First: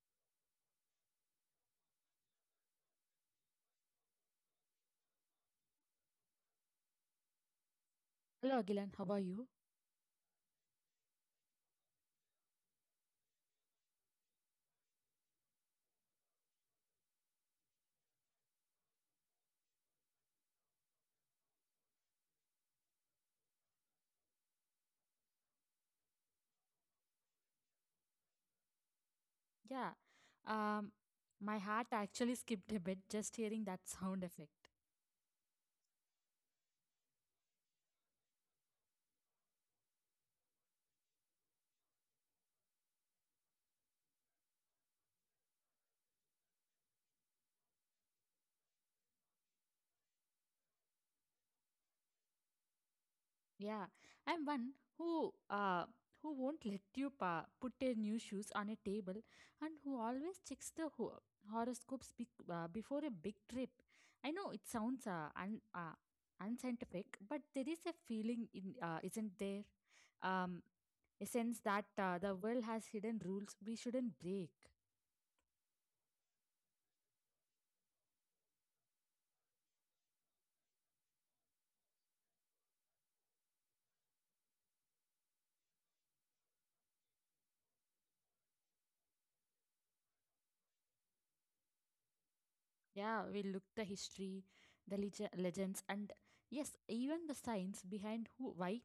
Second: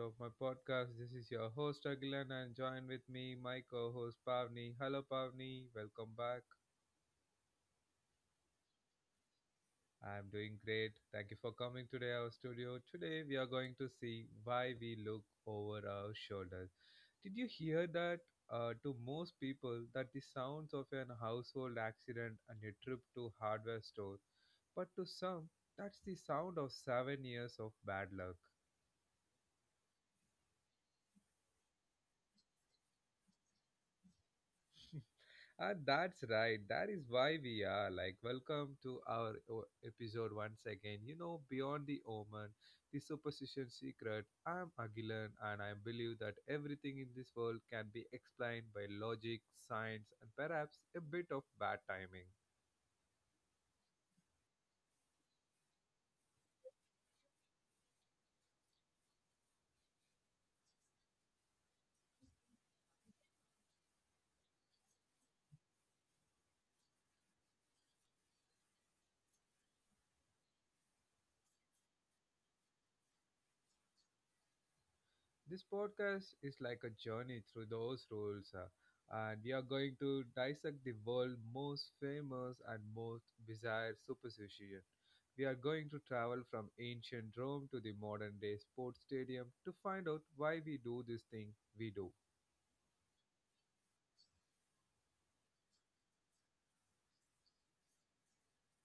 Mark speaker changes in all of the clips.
Speaker 1: of my podcast. This is your host Agilan and join with me my co-host Pavni. Hello Pavni, welcome back.
Speaker 2: Hello, Agilan. How are you?
Speaker 1: I'm doing great. Thank you for coming today our studio. Today we are going to see why we look over our shoulders. Did you hear that? To most people, that the sounds of an household accident and a trip to hardware store, but to some, that's the sound of 7 years of bad luck.
Speaker 2: Yeah. Um, my heart actually skipped a bit just hearing that sound effect.
Speaker 1: And that's right. That is why we are like, welcome to our episode once again. You know, beyond the omen, the superstition secret. I'm Agilan, and I believe that everything in this world can be explained by logic, science, and perhaps a bit of bad timing.
Speaker 2: Yeah, I'm one who won't let you put your new shoes on a table and who always checks the horoscopes bec before a big trip. I know it sounds unscientific, but there is a feeling in isn't there? Um, a sense that the world has hidden rules we shouldn't break.
Speaker 1: This podcast is like a journey through those rules, and we are going to dissect the world's most famous and most bizarre superstition. We are going to travel from ancient Rome to the modern day sports stadium to find out why we do this thing we do.
Speaker 2: Yeah, we look the history, the legends, and yes, even the science behind who why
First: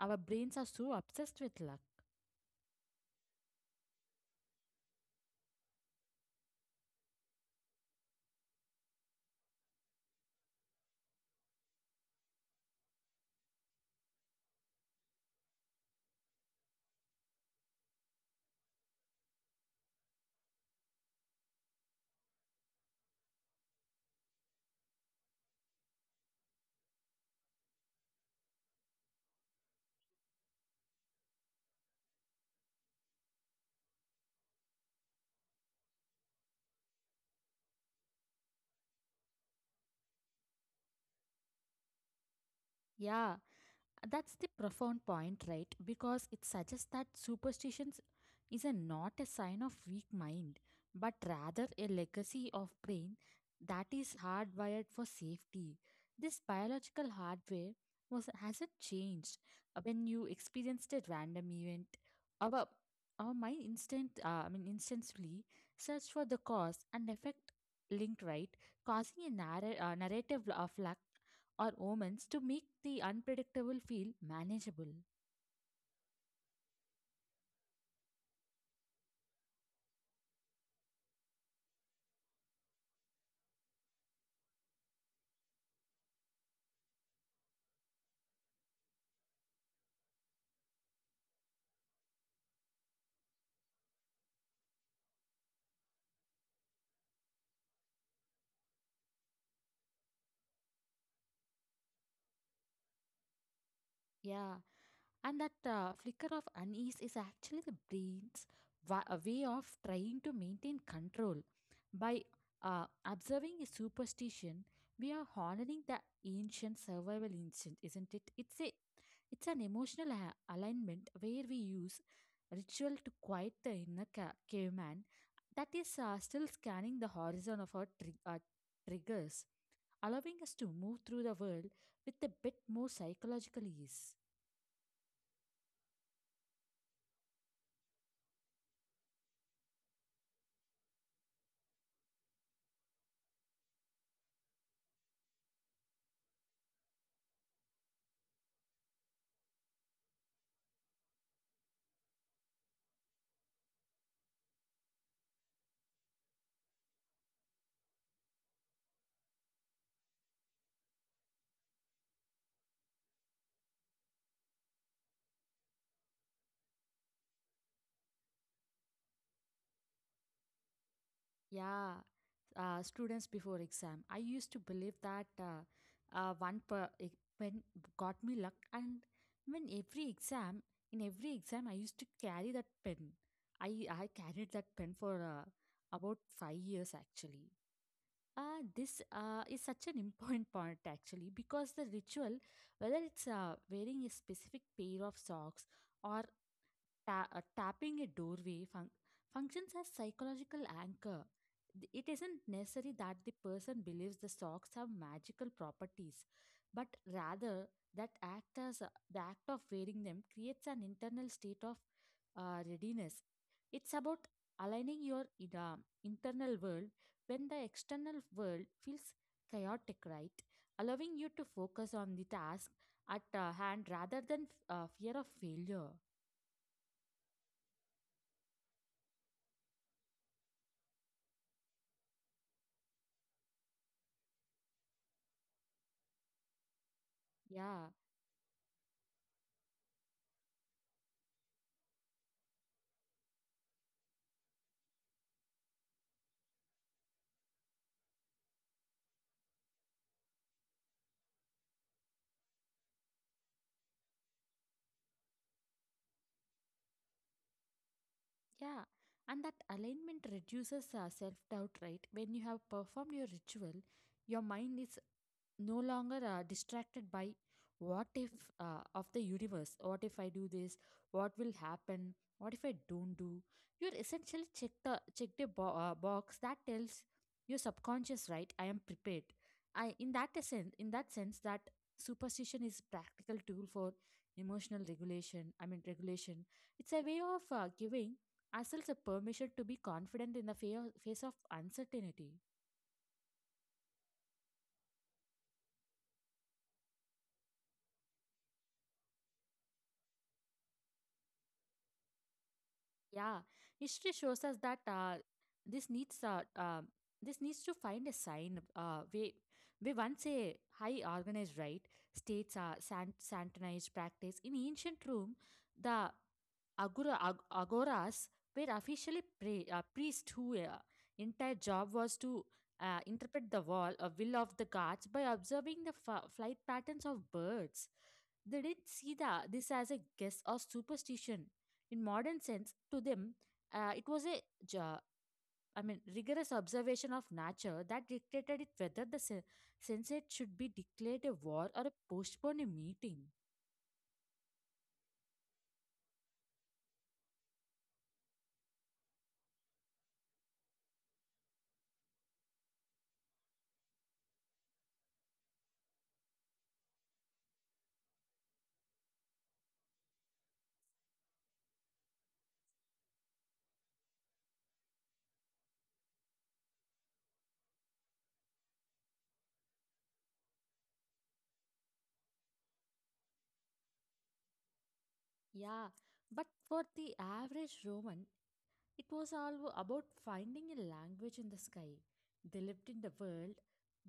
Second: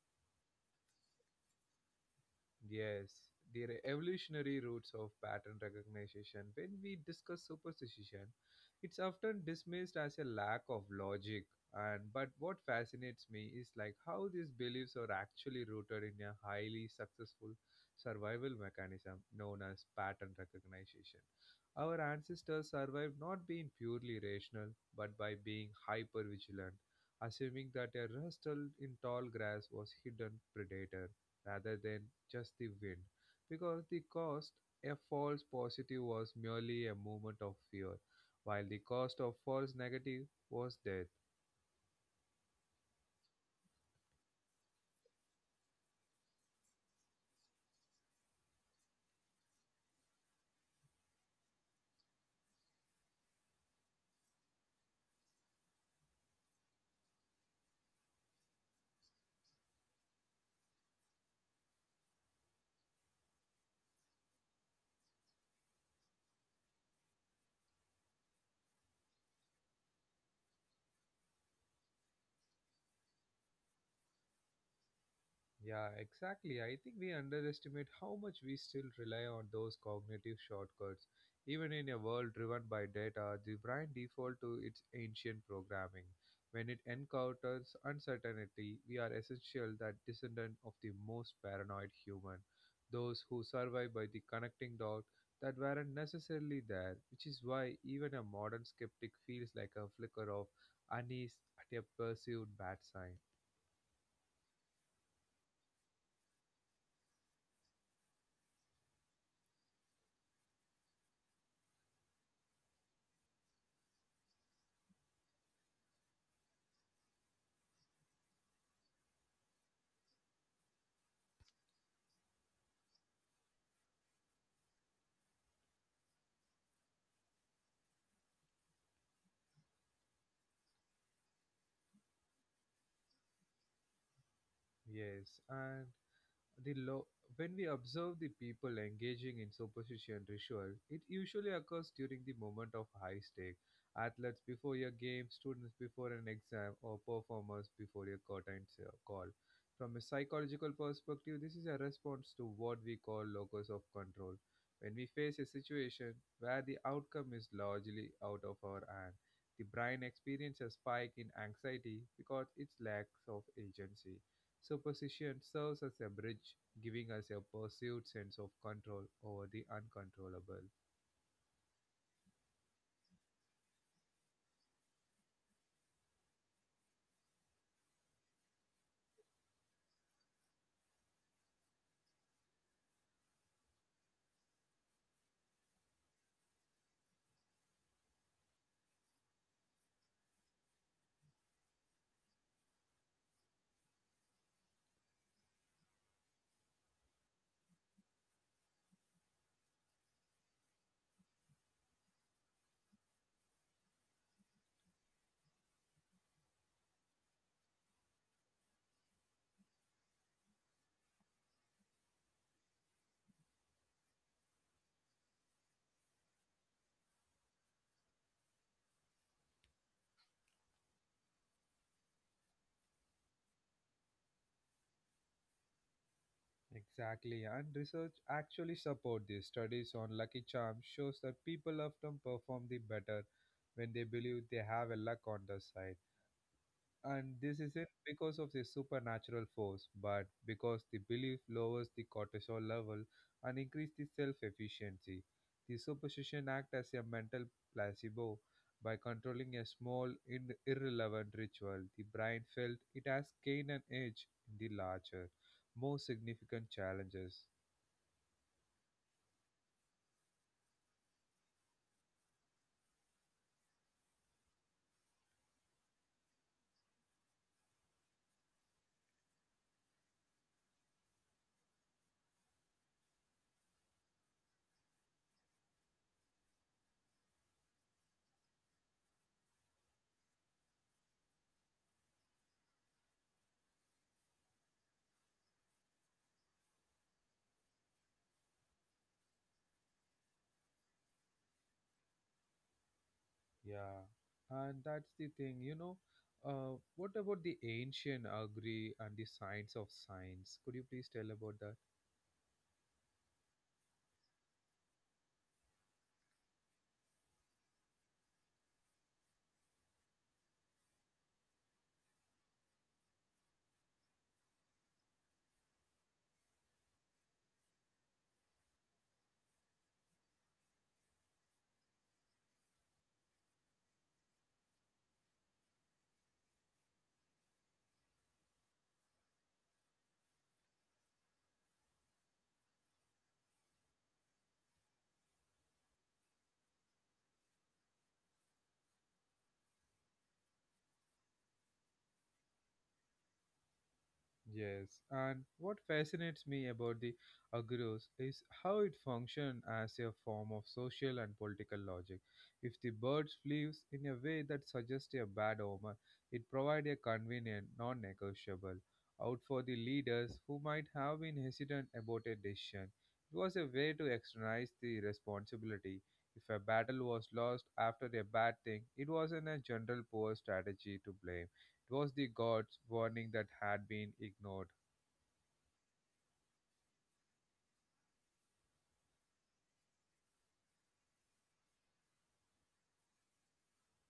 Speaker 2: our brains are so obsessed with luck.
Speaker 1: Yes, the evolutionary roots of pattern recognition. When we discuss superstition, it's often dismissed as a lack of logic. And but what fascinates me is like how these beliefs are actually rooted in a highly successful survival mechanism known as pattern recognition. Our ancestors survived not being purely rational, but by being hyper vigilant, assuming that a rustle in tall grass was hidden predator rather than just the win, because the cost a false positive was merely a movement of fear, while the cost of false negative was death.
Speaker 2: Yeah, that's the profound point, right? Because it suggests that superstitions is not a sign of weak mind, but rather a legacy of brain that is hardwired for safety. This biological hardware was hasn't changed. When you experienced a random event, our our mind instantly search for the cause and effect linked, right? Causing a narrative of luck or omens to make the unpredictable feel manageable.
Speaker 1: Yeah, exactly. I think we underestimate how much we still rely on those cognitive shortcuts. Even in a world driven by data, the brain default to its ancient programming. When it encounters uncertainty, we are essential that descendant of the most paranoid human, those who survive by the connecting dots that weren't necessarily there, which is why even a modern skeptic feels like a flicker of unease at a perceived bad sign.
Speaker 2: Yeah, and that flicker of unease is actually the brain's a way of trying to maintain control. By observing a superstition, we are honoring the ancient survival instinct, isn't it? It's an emotional alignment where we use ritual to quiet the inner caveman that is still scanning the horizon of our, our triggers, allowing us to move through the world with a bit more psychological ease.
Speaker 1: Yes, and the lo- when we observe the people engaging in superstition ritual, it usually occurs during the moment of high stake. Athletes before a game, students before an exam, or performers before a curtain call. From a psychological perspective, this is a response to what we call locus of control. When we face a situation where the outcome is largely out of our hand, the brain experiences a spike in anxiety because it lacks of agency. Superstition serves as a bridge, giving us a perceived sense of control over the uncontrollable.
Speaker 2: Yeah, students before exam. I used to believe that one per e- when got me luck, and when every exam, in every exam, I used to carry that pen. I carried that pen for about 5 years actually. This is such an important point actually because the ritual, whether it's wearing a specific pair of socks or tapping a doorway functions as psychological anchor. It isn't necessary that the person believes the socks have magical properties, but rather that act as the act of wearing them creates an internal state of readiness. It's about aligning your internal world when the external world feels chaotic, right? Allowing you to focus on the task at hand rather than fear of failure.
Speaker 1: Exactly, and research actually support this. Studies on lucky charms shows that people often perform the better when they believe they have a luck on their side. And this isn't
Speaker 2: Yeah.
Speaker 1: because of the supernatural force, but because the belief lowers the cortisol level and increases the self efficiency. The superstition acts as a mental placebo by controlling a small, irrelevant ritual. The brain felt it has gained an edge in the larger, more significant challenges.
Speaker 2: Yeah, and that alignment reduces self doubt, right? When you have performed your ritual, your mind is no longer distracted by what if of the universe what if I do this, what will happen, what if I don't do. You're essentially check the box that tells your subconscious, right? I am prepared. I In that sense, that superstition is practical tool for emotional regulation I mean regulation. It's a way of giving ourselves a permission to be confident in the face of uncertainty.
Speaker 1: Yeah, and that's the thing, you know. What about the ancient augury and the science of science? Could you please tell about that?
Speaker 2: Yeah, history shows us that this needs uh, uh, this needs to find a sign. We once a high organized, right, states santonized practice in ancient Rome. The agoras were officially priests whose entire job was to interpret the wall, a will of the gods by observing the flight patterns of birds. They didn't see this as a guess or superstition in modern sense. To them, it was a jo- I mean, rigorous observation of nature that dictated it whether the Senate should be declared a war or a postpone a meeting.
Speaker 1: Yes, and what fascinates me about the agros is how it functions as a form of social and political logic. If the bird flees in a way that suggests a bad omen, it provides a convenient, non negotiable out for the leaders who might have been hesitant about a decision. It was a way to externalize the responsibility. If a battle was lost after a bad thing, it wasn't a general poor strategy to blame it was the gods' warning that had been ignored.
Speaker 2: Yeah, but for the average Roman, it was all about finding a language in the sky. They lived in the world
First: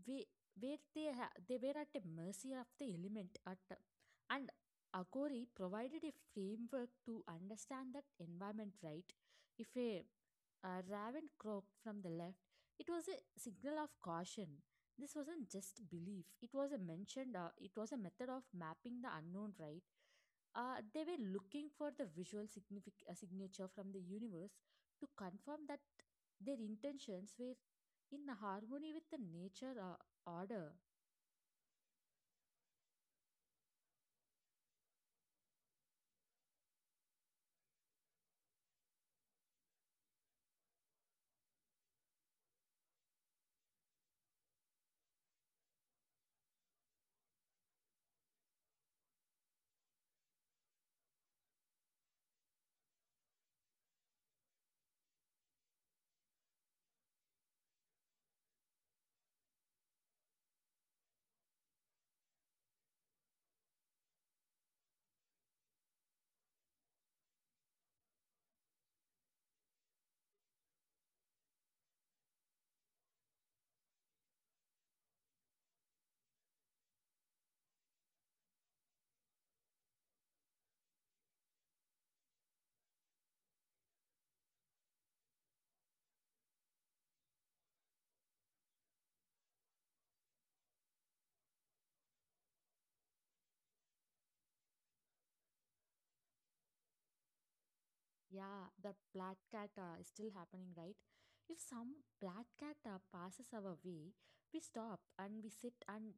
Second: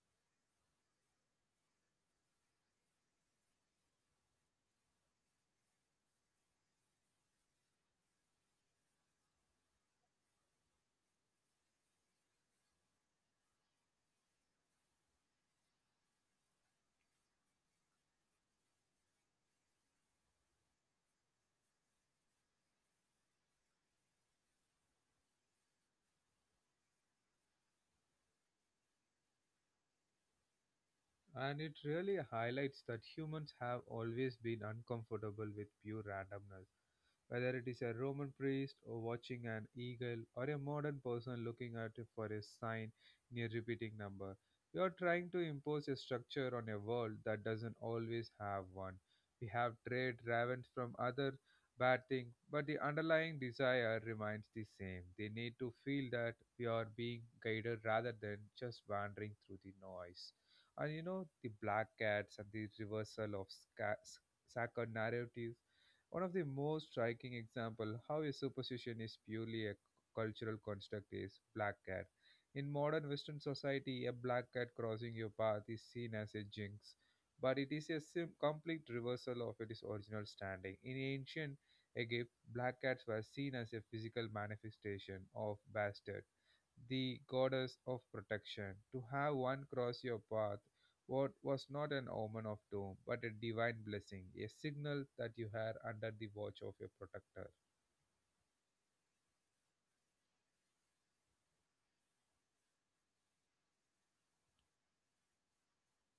Speaker 2: where, where they were at the mercy of the element, and Akori provided a framework to understand that environment, right. If a raven croaked from the left, it was a signal of caution. This wasn't just belief, it was it was a method of mapping the unknown, right. They were looking for the visual signature from the universe to confirm that their intentions were in harmony with the nature or order.
Speaker 1: And it really highlights that humans have always been uncomfortable with pure randomness. Whether it is a Roman priest or watching an eagle or a modern person looking at for a sign near a repeating number, we are trying to impose a structure on a world that doesn't always have one. We have trade ravens from other bad things, but the underlying desire remains the same. They need to feel that we are being guided rather than just wandering through the noise. And you know the black cats and the reversal of sacred narratives. One of the most striking example how a superstition is purely a cultural construct is black cat. In modern western society a black cat crossing your path is seen as a jinx, but it is a complete reversal of its original standing in ancient Egypt. Black cats were seen as a physical manifestation of Bastard, the goddess of protection. To have one cross your path what was not an omen of doom, but a divine blessing, a signal that you are under the watch of your protector.
Speaker 2: Yeah, the black cat is still happening, right? If some black cat passes our way, we stop and we sit, and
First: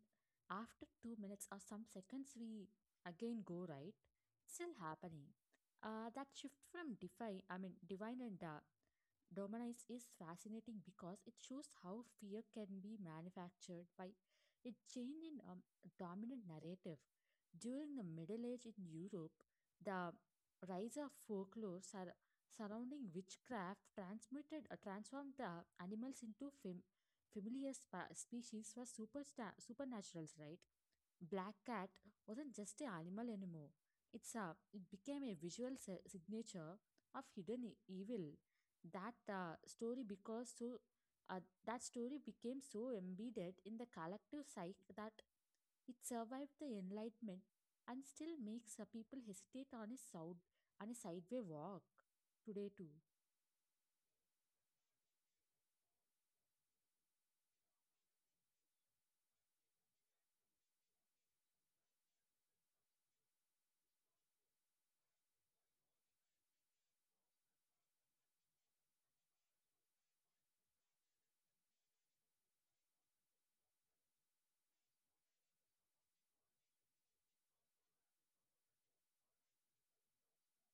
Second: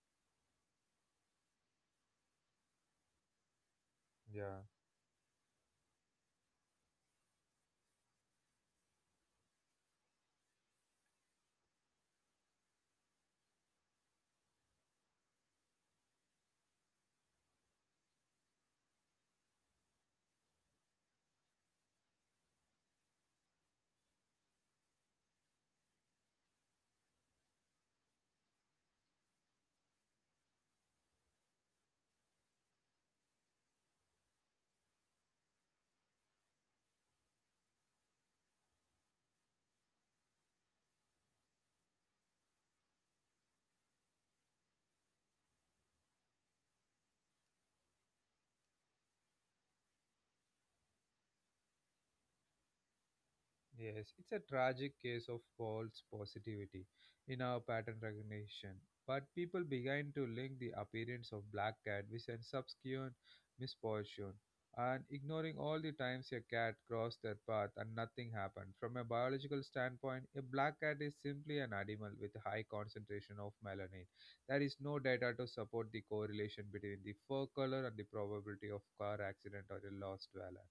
Speaker 2: after 2 minutes or some seconds, we again go, right?
Speaker 1: Yeah.
Speaker 2: Still happening. That shift from divine and Dominize is fascinating because it shows how fear can be manufactured by a change in dominant narrative. During the Middle Age in Europe, the rise of folklore surrounding witchcraft transmitted transformed the animals into familiar species for supernaturals, right. Black cat wasn't just an animal anymore. It became a visual signature of hidden evil. that uh, story because so uh, that story became so embedded in the collective psyche that it survived the enlightenment and still makes people hesitate on its on a sideway walk today too.
Speaker 1: Yes, it's a tragic case of false positivity in our pattern recognition. But people began to link the appearance of black cat with a subsequent misfortune, and ignoring all the times a cat crossed their path and nothing happened. From a biological standpoint, a black cat is simply an animal with a high concentration of melanin. There is no data to support the correlation between the fur color and the probability of car accident or a lost valor.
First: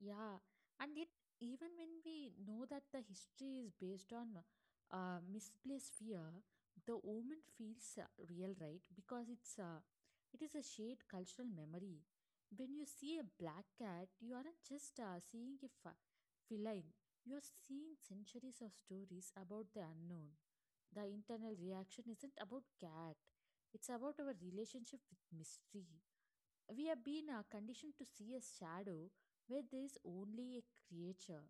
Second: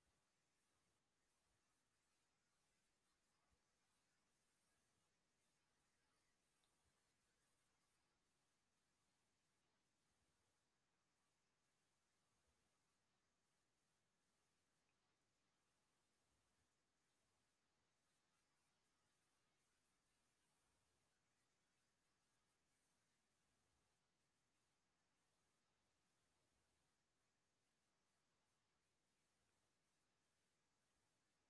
Speaker 2: Yeah, and yet even when we know that the history is based on misplaced fear, the omen feels real, right? Because it is a shared cultural memory. When you see a black cat, you aren't just seeing a feline. You are seeing centuries of stories about the unknown. The internal reaction isn't about cat. It's about our relationship with mystery. We have been conditioned to see a shadow where there is only a creature.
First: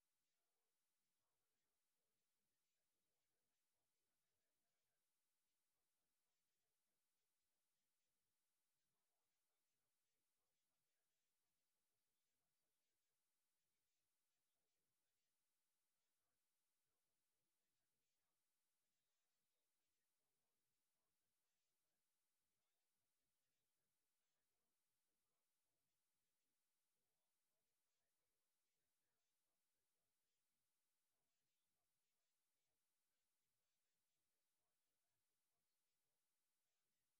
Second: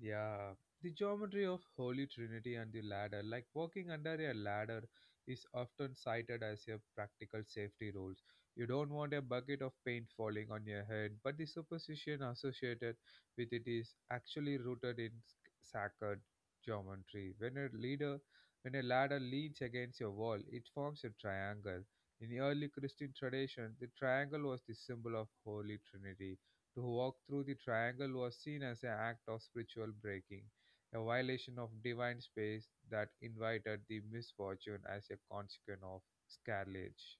Speaker 1: Yeah, the geometry of Holy Trinity and the ladder, like walking under a ladder, is often cited as a practical safety rule. You don't want a bucket of paint falling on your head, but the superstition associated with it is actually rooted in sacred geometry. When a ladder leans against a wall, it forms a triangle. In the early Christian tradition, the triangle was the symbol of Holy Trinity. To walk through the triangle was seen as an act of spiritual breaking, a violation of divine space that invited the misfortune as a consequence of sacrilege.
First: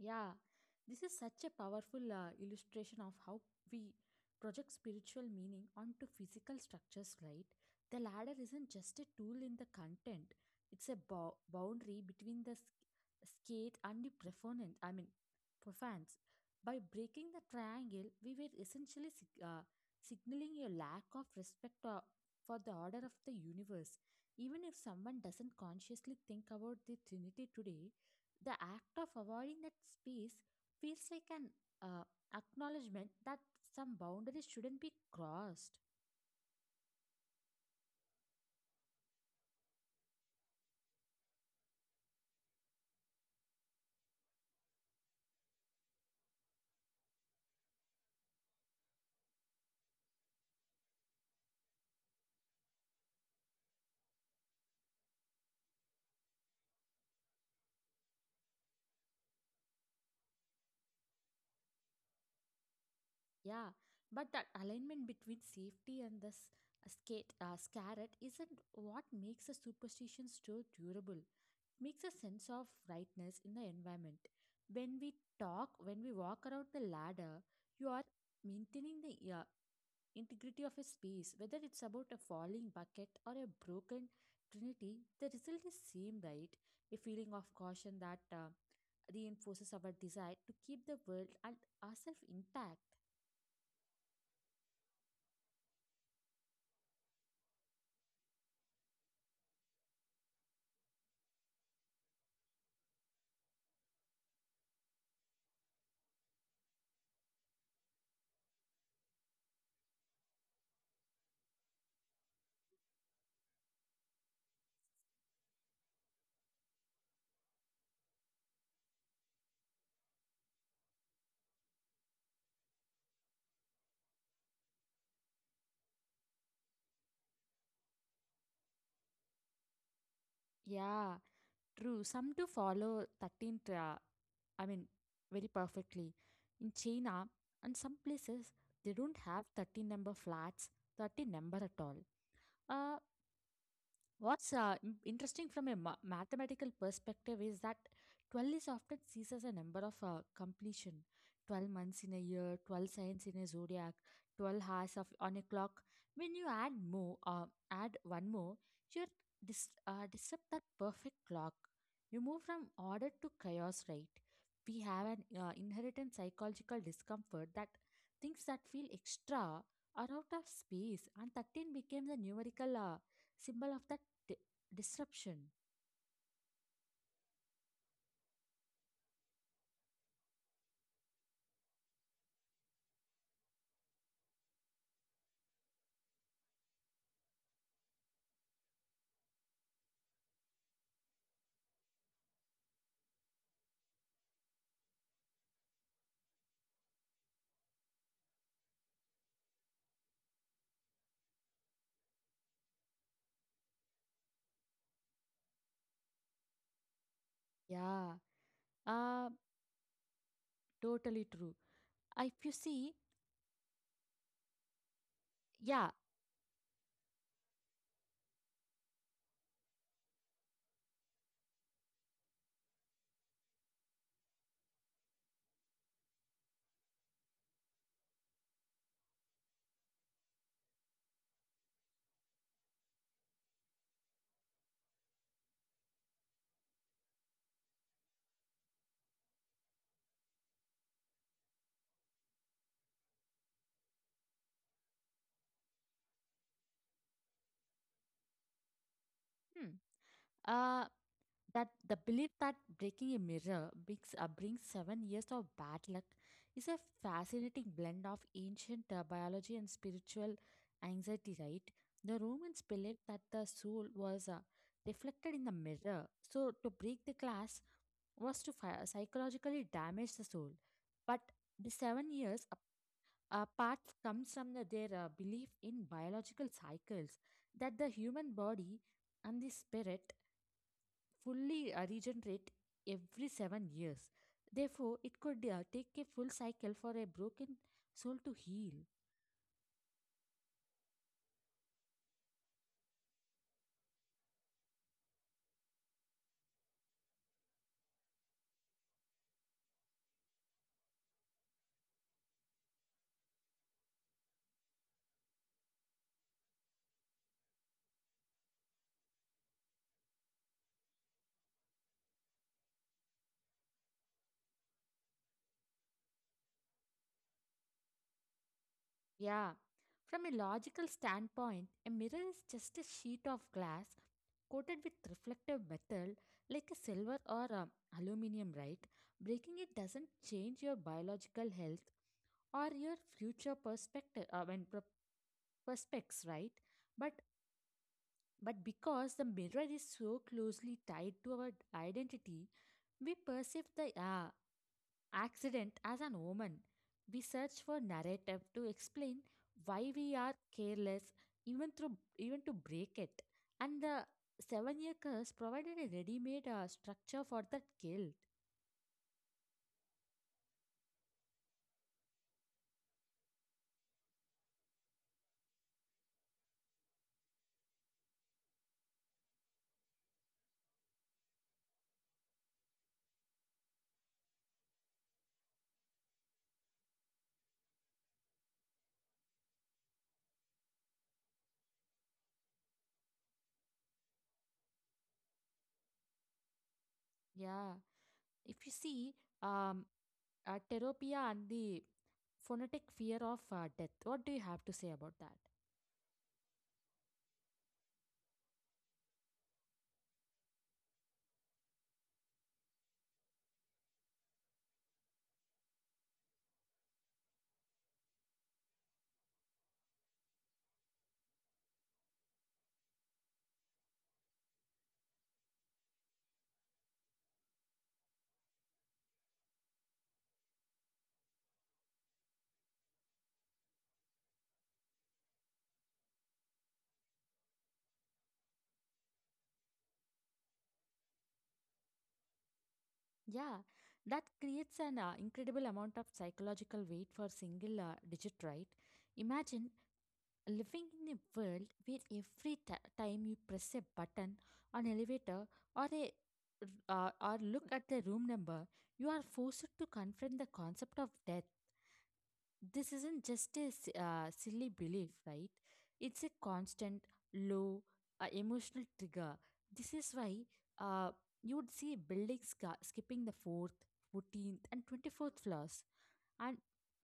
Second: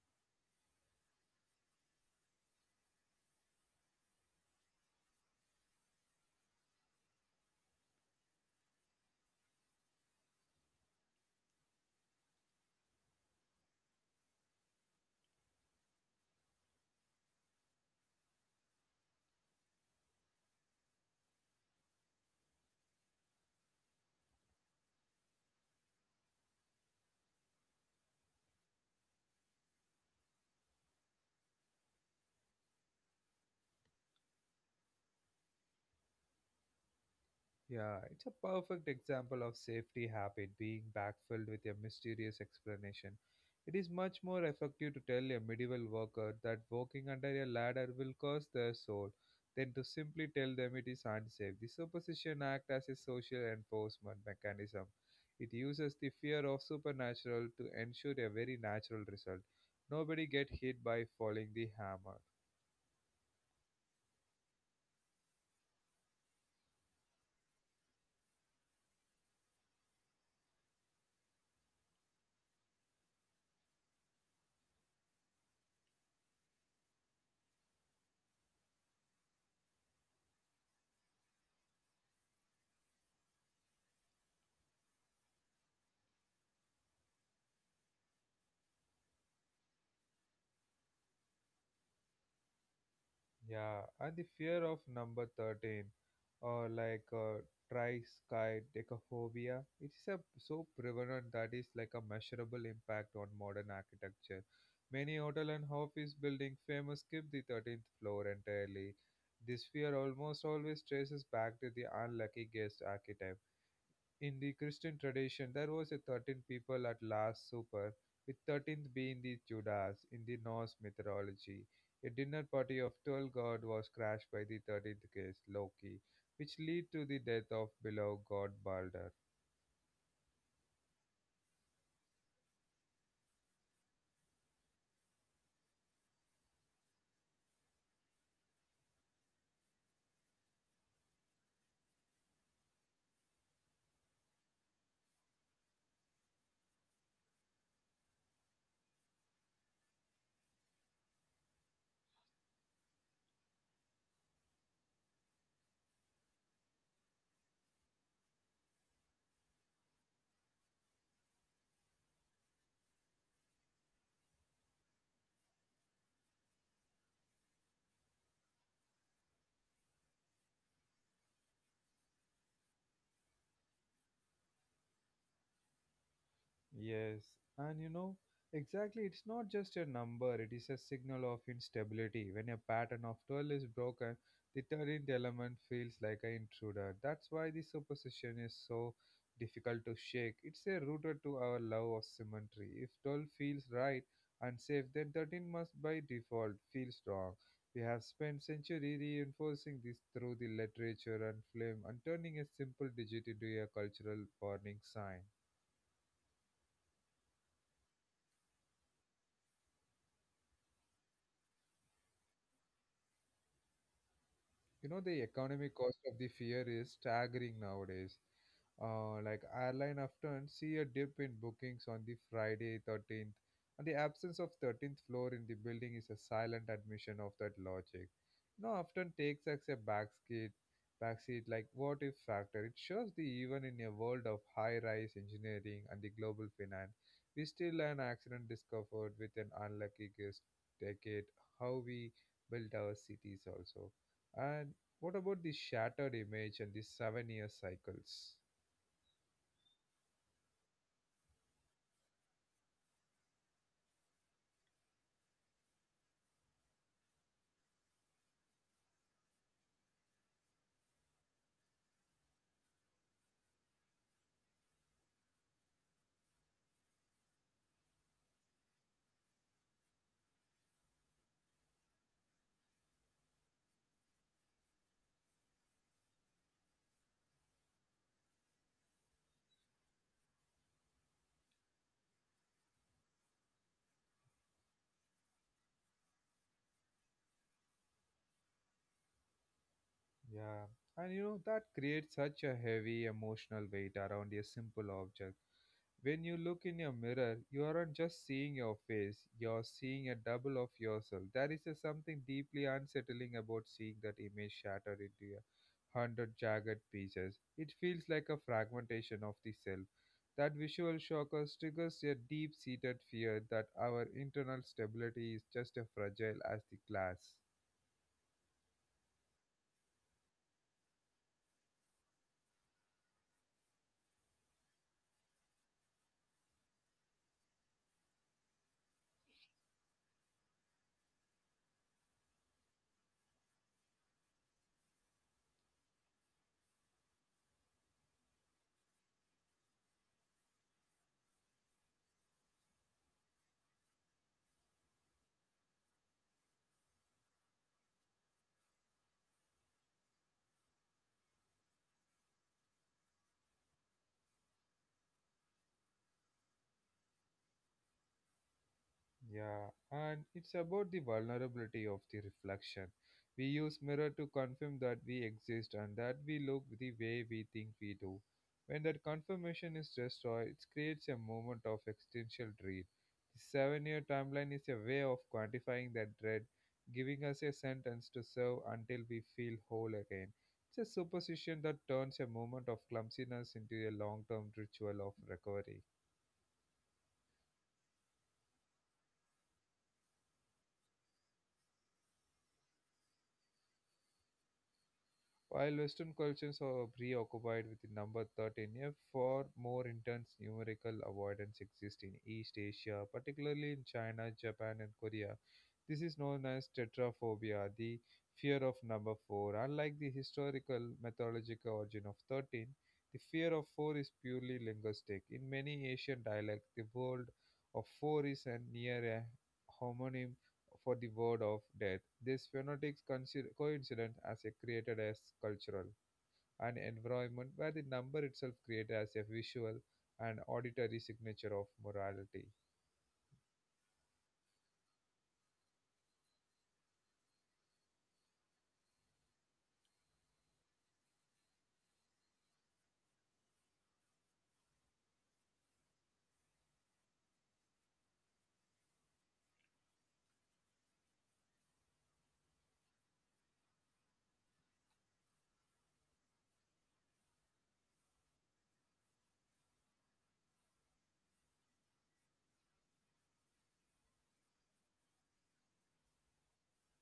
Speaker 2: Yeah, this is such a powerful illustration of how we project spiritual meaning onto physical structures, right? The ladder isn't just a tool in the content, it's a boundary between the skate and the profanes. By breaking the triangle, we were essentially signaling a lack of respect for the order of the universe. Even if someone doesn't consciously think about the Trinity today, the act of avoiding that space feels like an uh, acknowledgement that some boundaries shouldn't be crossed.
Speaker 1: Yeah, it's a perfect example of safety habit being backfilled with a mysterious explanation. It is much more effective to tell a medieval worker that walking under a ladder will cost their soul than to simply tell them it is unsafe. The superstition acts as a social enforcement mechanism. It uses the fear of supernatural to ensure a very natural result. Nobody get hit by falling the hammer.
Speaker 2: Yeah, but that alignment between safety and this skate scarret isn't what makes a superstition so durable. Makes a sense of rightness in the environment. When when we walk around the ladder, you are maintaining the integrity of a space, whether it's about a falling bucket or a broken trinity, the result is same, right? A feeling of caution that reinforces our desire to keep the world and ourselves intact.
Speaker 1: Yeah, and the fear of number 13, or like triskaidekaphobia, it is a, so prevalent that is like a measurable impact on modern architecture. Many hotel and office building famous skip the 13th floor entirely. This fear almost always traces back to the unlucky guest archetype. In the Christian tradition, there was a 13 people at Last Supper, with 13th being the Judas. In the Norse mythology, a dinner party of 12 gods was crashed by the 13th guest, Loki, which led to the death of beloved god Balder.
Speaker 2: Yeah, true. Some do follow 13 I mean, very perfectly. In China and some places, they don't have 13 number flats, 13 number at all. Uh, What's interesting from a mathematical perspective is that 12 is often sees as a number of completion. 12 months in a year, 12 signs in a zodiac, 12 hours on a clock. When you add one more, you disrupt that perfect clock. You move from order to chaos, right? We have an inherent psychological discomfort that things that feel extra are out of space, and 13 became the numerical symbol of that di- disruption.
Speaker 1: Yes, and you know, exactly, it's not just a number, it is a signal of instability. When a pattern of 12 is broken, the 13th element feels like an intruder. That's why the superstition is so difficult to shake. It's a rooted to our love of symmetry. If 12 feels right and safe, then 13 must by default feels wrong. We have spent centuries reinforcing this through the literature and film and turning a simple digit into a cultural warning sign.
Speaker 2: Yeah, uh, totally true. If you see,
Speaker 1: You know, the economic
Speaker 2: yeah,
Speaker 1: cost of the fear is staggering nowadays. Like airline often see a dip in bookings on the Friday 13th, and the absence of 13th floor in the building is a silent admission of that logic. Now often takes as a backseat, backseat like what if factor. It shows the even in a world of high-rise engineering and the global finance, we still an accident discovered with an unlucky guest decade how we built our cities also. And what about the shattered image and the 7 year cycles?
Speaker 2: hmm, uh, that the belief that breaking a mirror brings 7 years of bad luck is a fascinating blend of ancient biology and spiritual anxiety, right? The Romans believed that the soul was reflected in the mirror. So, to break the glass was to psychologically damage the soul. But the 7 years part comes from their belief in biological cycles, that the human body and the spirit fully regenerate every 7 years. Therefore, it could take a full cycle for a broken soul to heal.
Speaker 1: Yeah, and you know that creates such a heavy emotional weight around a simple object. When you look in your mirror, you aren't just seeing your face, you're seeing a double of yourself. There is a something deeply unsettling about seeing that image shattered into 100 jagged pieces. It feels like a fragmentation of the self. That visual shock us triggers a deep seated fear that our internal stability is just as fragile as the glass.
Speaker 2: Yeah. From a logical standpoint, a mirror is just a sheet of glass coated with reflective metal like a silver or aluminum, right? Breaking it doesn't change your biological health or your future perspective when per- perspects right, but because the mirror is so closely tied to our identity, we perceive the accident as an omen. We search for narrative to explain why we are careless, even through even to break it, and the 7 year curse provided a ready made structure for that guilt.
Speaker 1: Yeah, and it's about the vulnerability of the reflection. We use mirror to confirm that we exist and that we look the way we think we do. When that confirmation is destroyed, it creates a moment of existential dread. The 7-year timeline is a way of quantifying that dread, giving us a sentence to serve until we feel whole again. It's a superstition that turns a moment of clumsiness into a long-term ritual of recovery.
Speaker 2: Yeah. If you see, um, Teropia and the phonetic fear of death, what do you have to say about that?
Speaker 1: While Western cultures are preoccupied with the number 13, a far more intense numerical avoidance exists in East Asia, particularly in China, Japan, and Korea. This is known as tetraphobia, the fear of number 4. Unlike the historical mythological origin of 13, the fear of 4 is purely linguistic. In many Asian dialects, the word of 4 is a near a homonym for the word of death. This phonetic coincidence as a created as cultural an environment where the number itself created as a visual and auditory signature of morality.
Speaker 2: Yeah, that creates an incredible amount of psychological weight for single digit, right? Imagine living in a world where every time you press a button on elevator or a or look at the room number, you are forced to confront the concept of death. This isn't just a silly belief, right? It's a constant, low, emotional trigger. This is why uh, you would see buildings skipping the 4th, 14th, and 24th floors. And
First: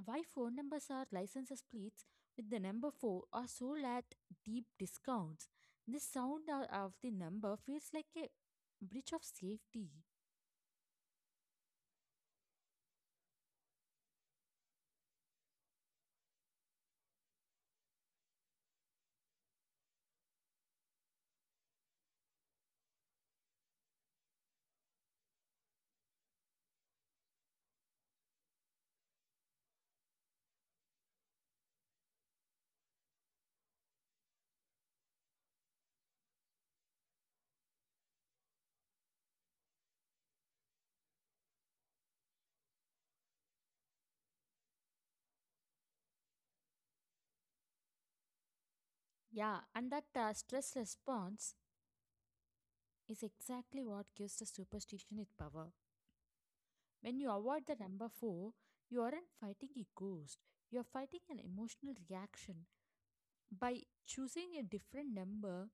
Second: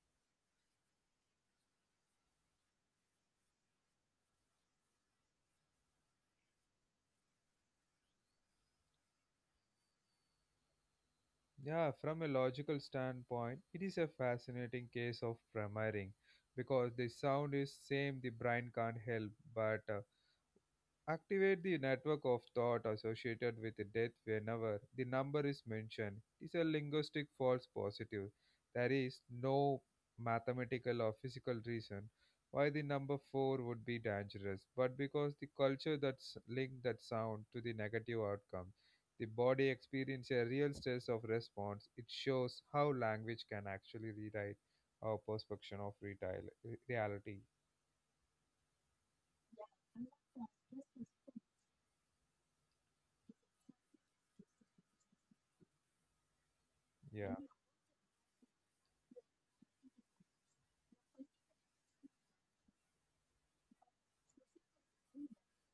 Speaker 2: why phone numbers are licenses plates with the number 4 are sold at deep discounts. The sound of the number feels like a breach of safety.
Speaker 1: Yeah, from a logical standpoint, it is a fascinating case of premiering because the sound is same the brain can't help but activate the network of thought associated with death whenever the number is mentioned. It is a linguistic false positive. There is no mathematical or physical reason why the number 4 would be dangerous, but because the culture that's linked that sound to the negative outcome, the body experiences a real stress of response. It shows how language can actually rewrite our perception of reality.
Speaker 2: Yeah, and that stress response is exactly what gives the superstition its power. When you
Speaker 1: Yeah.
Speaker 2: avoid the number 4, you aren't fighting a ghost, you are fighting an emotional reaction. By choosing a different number,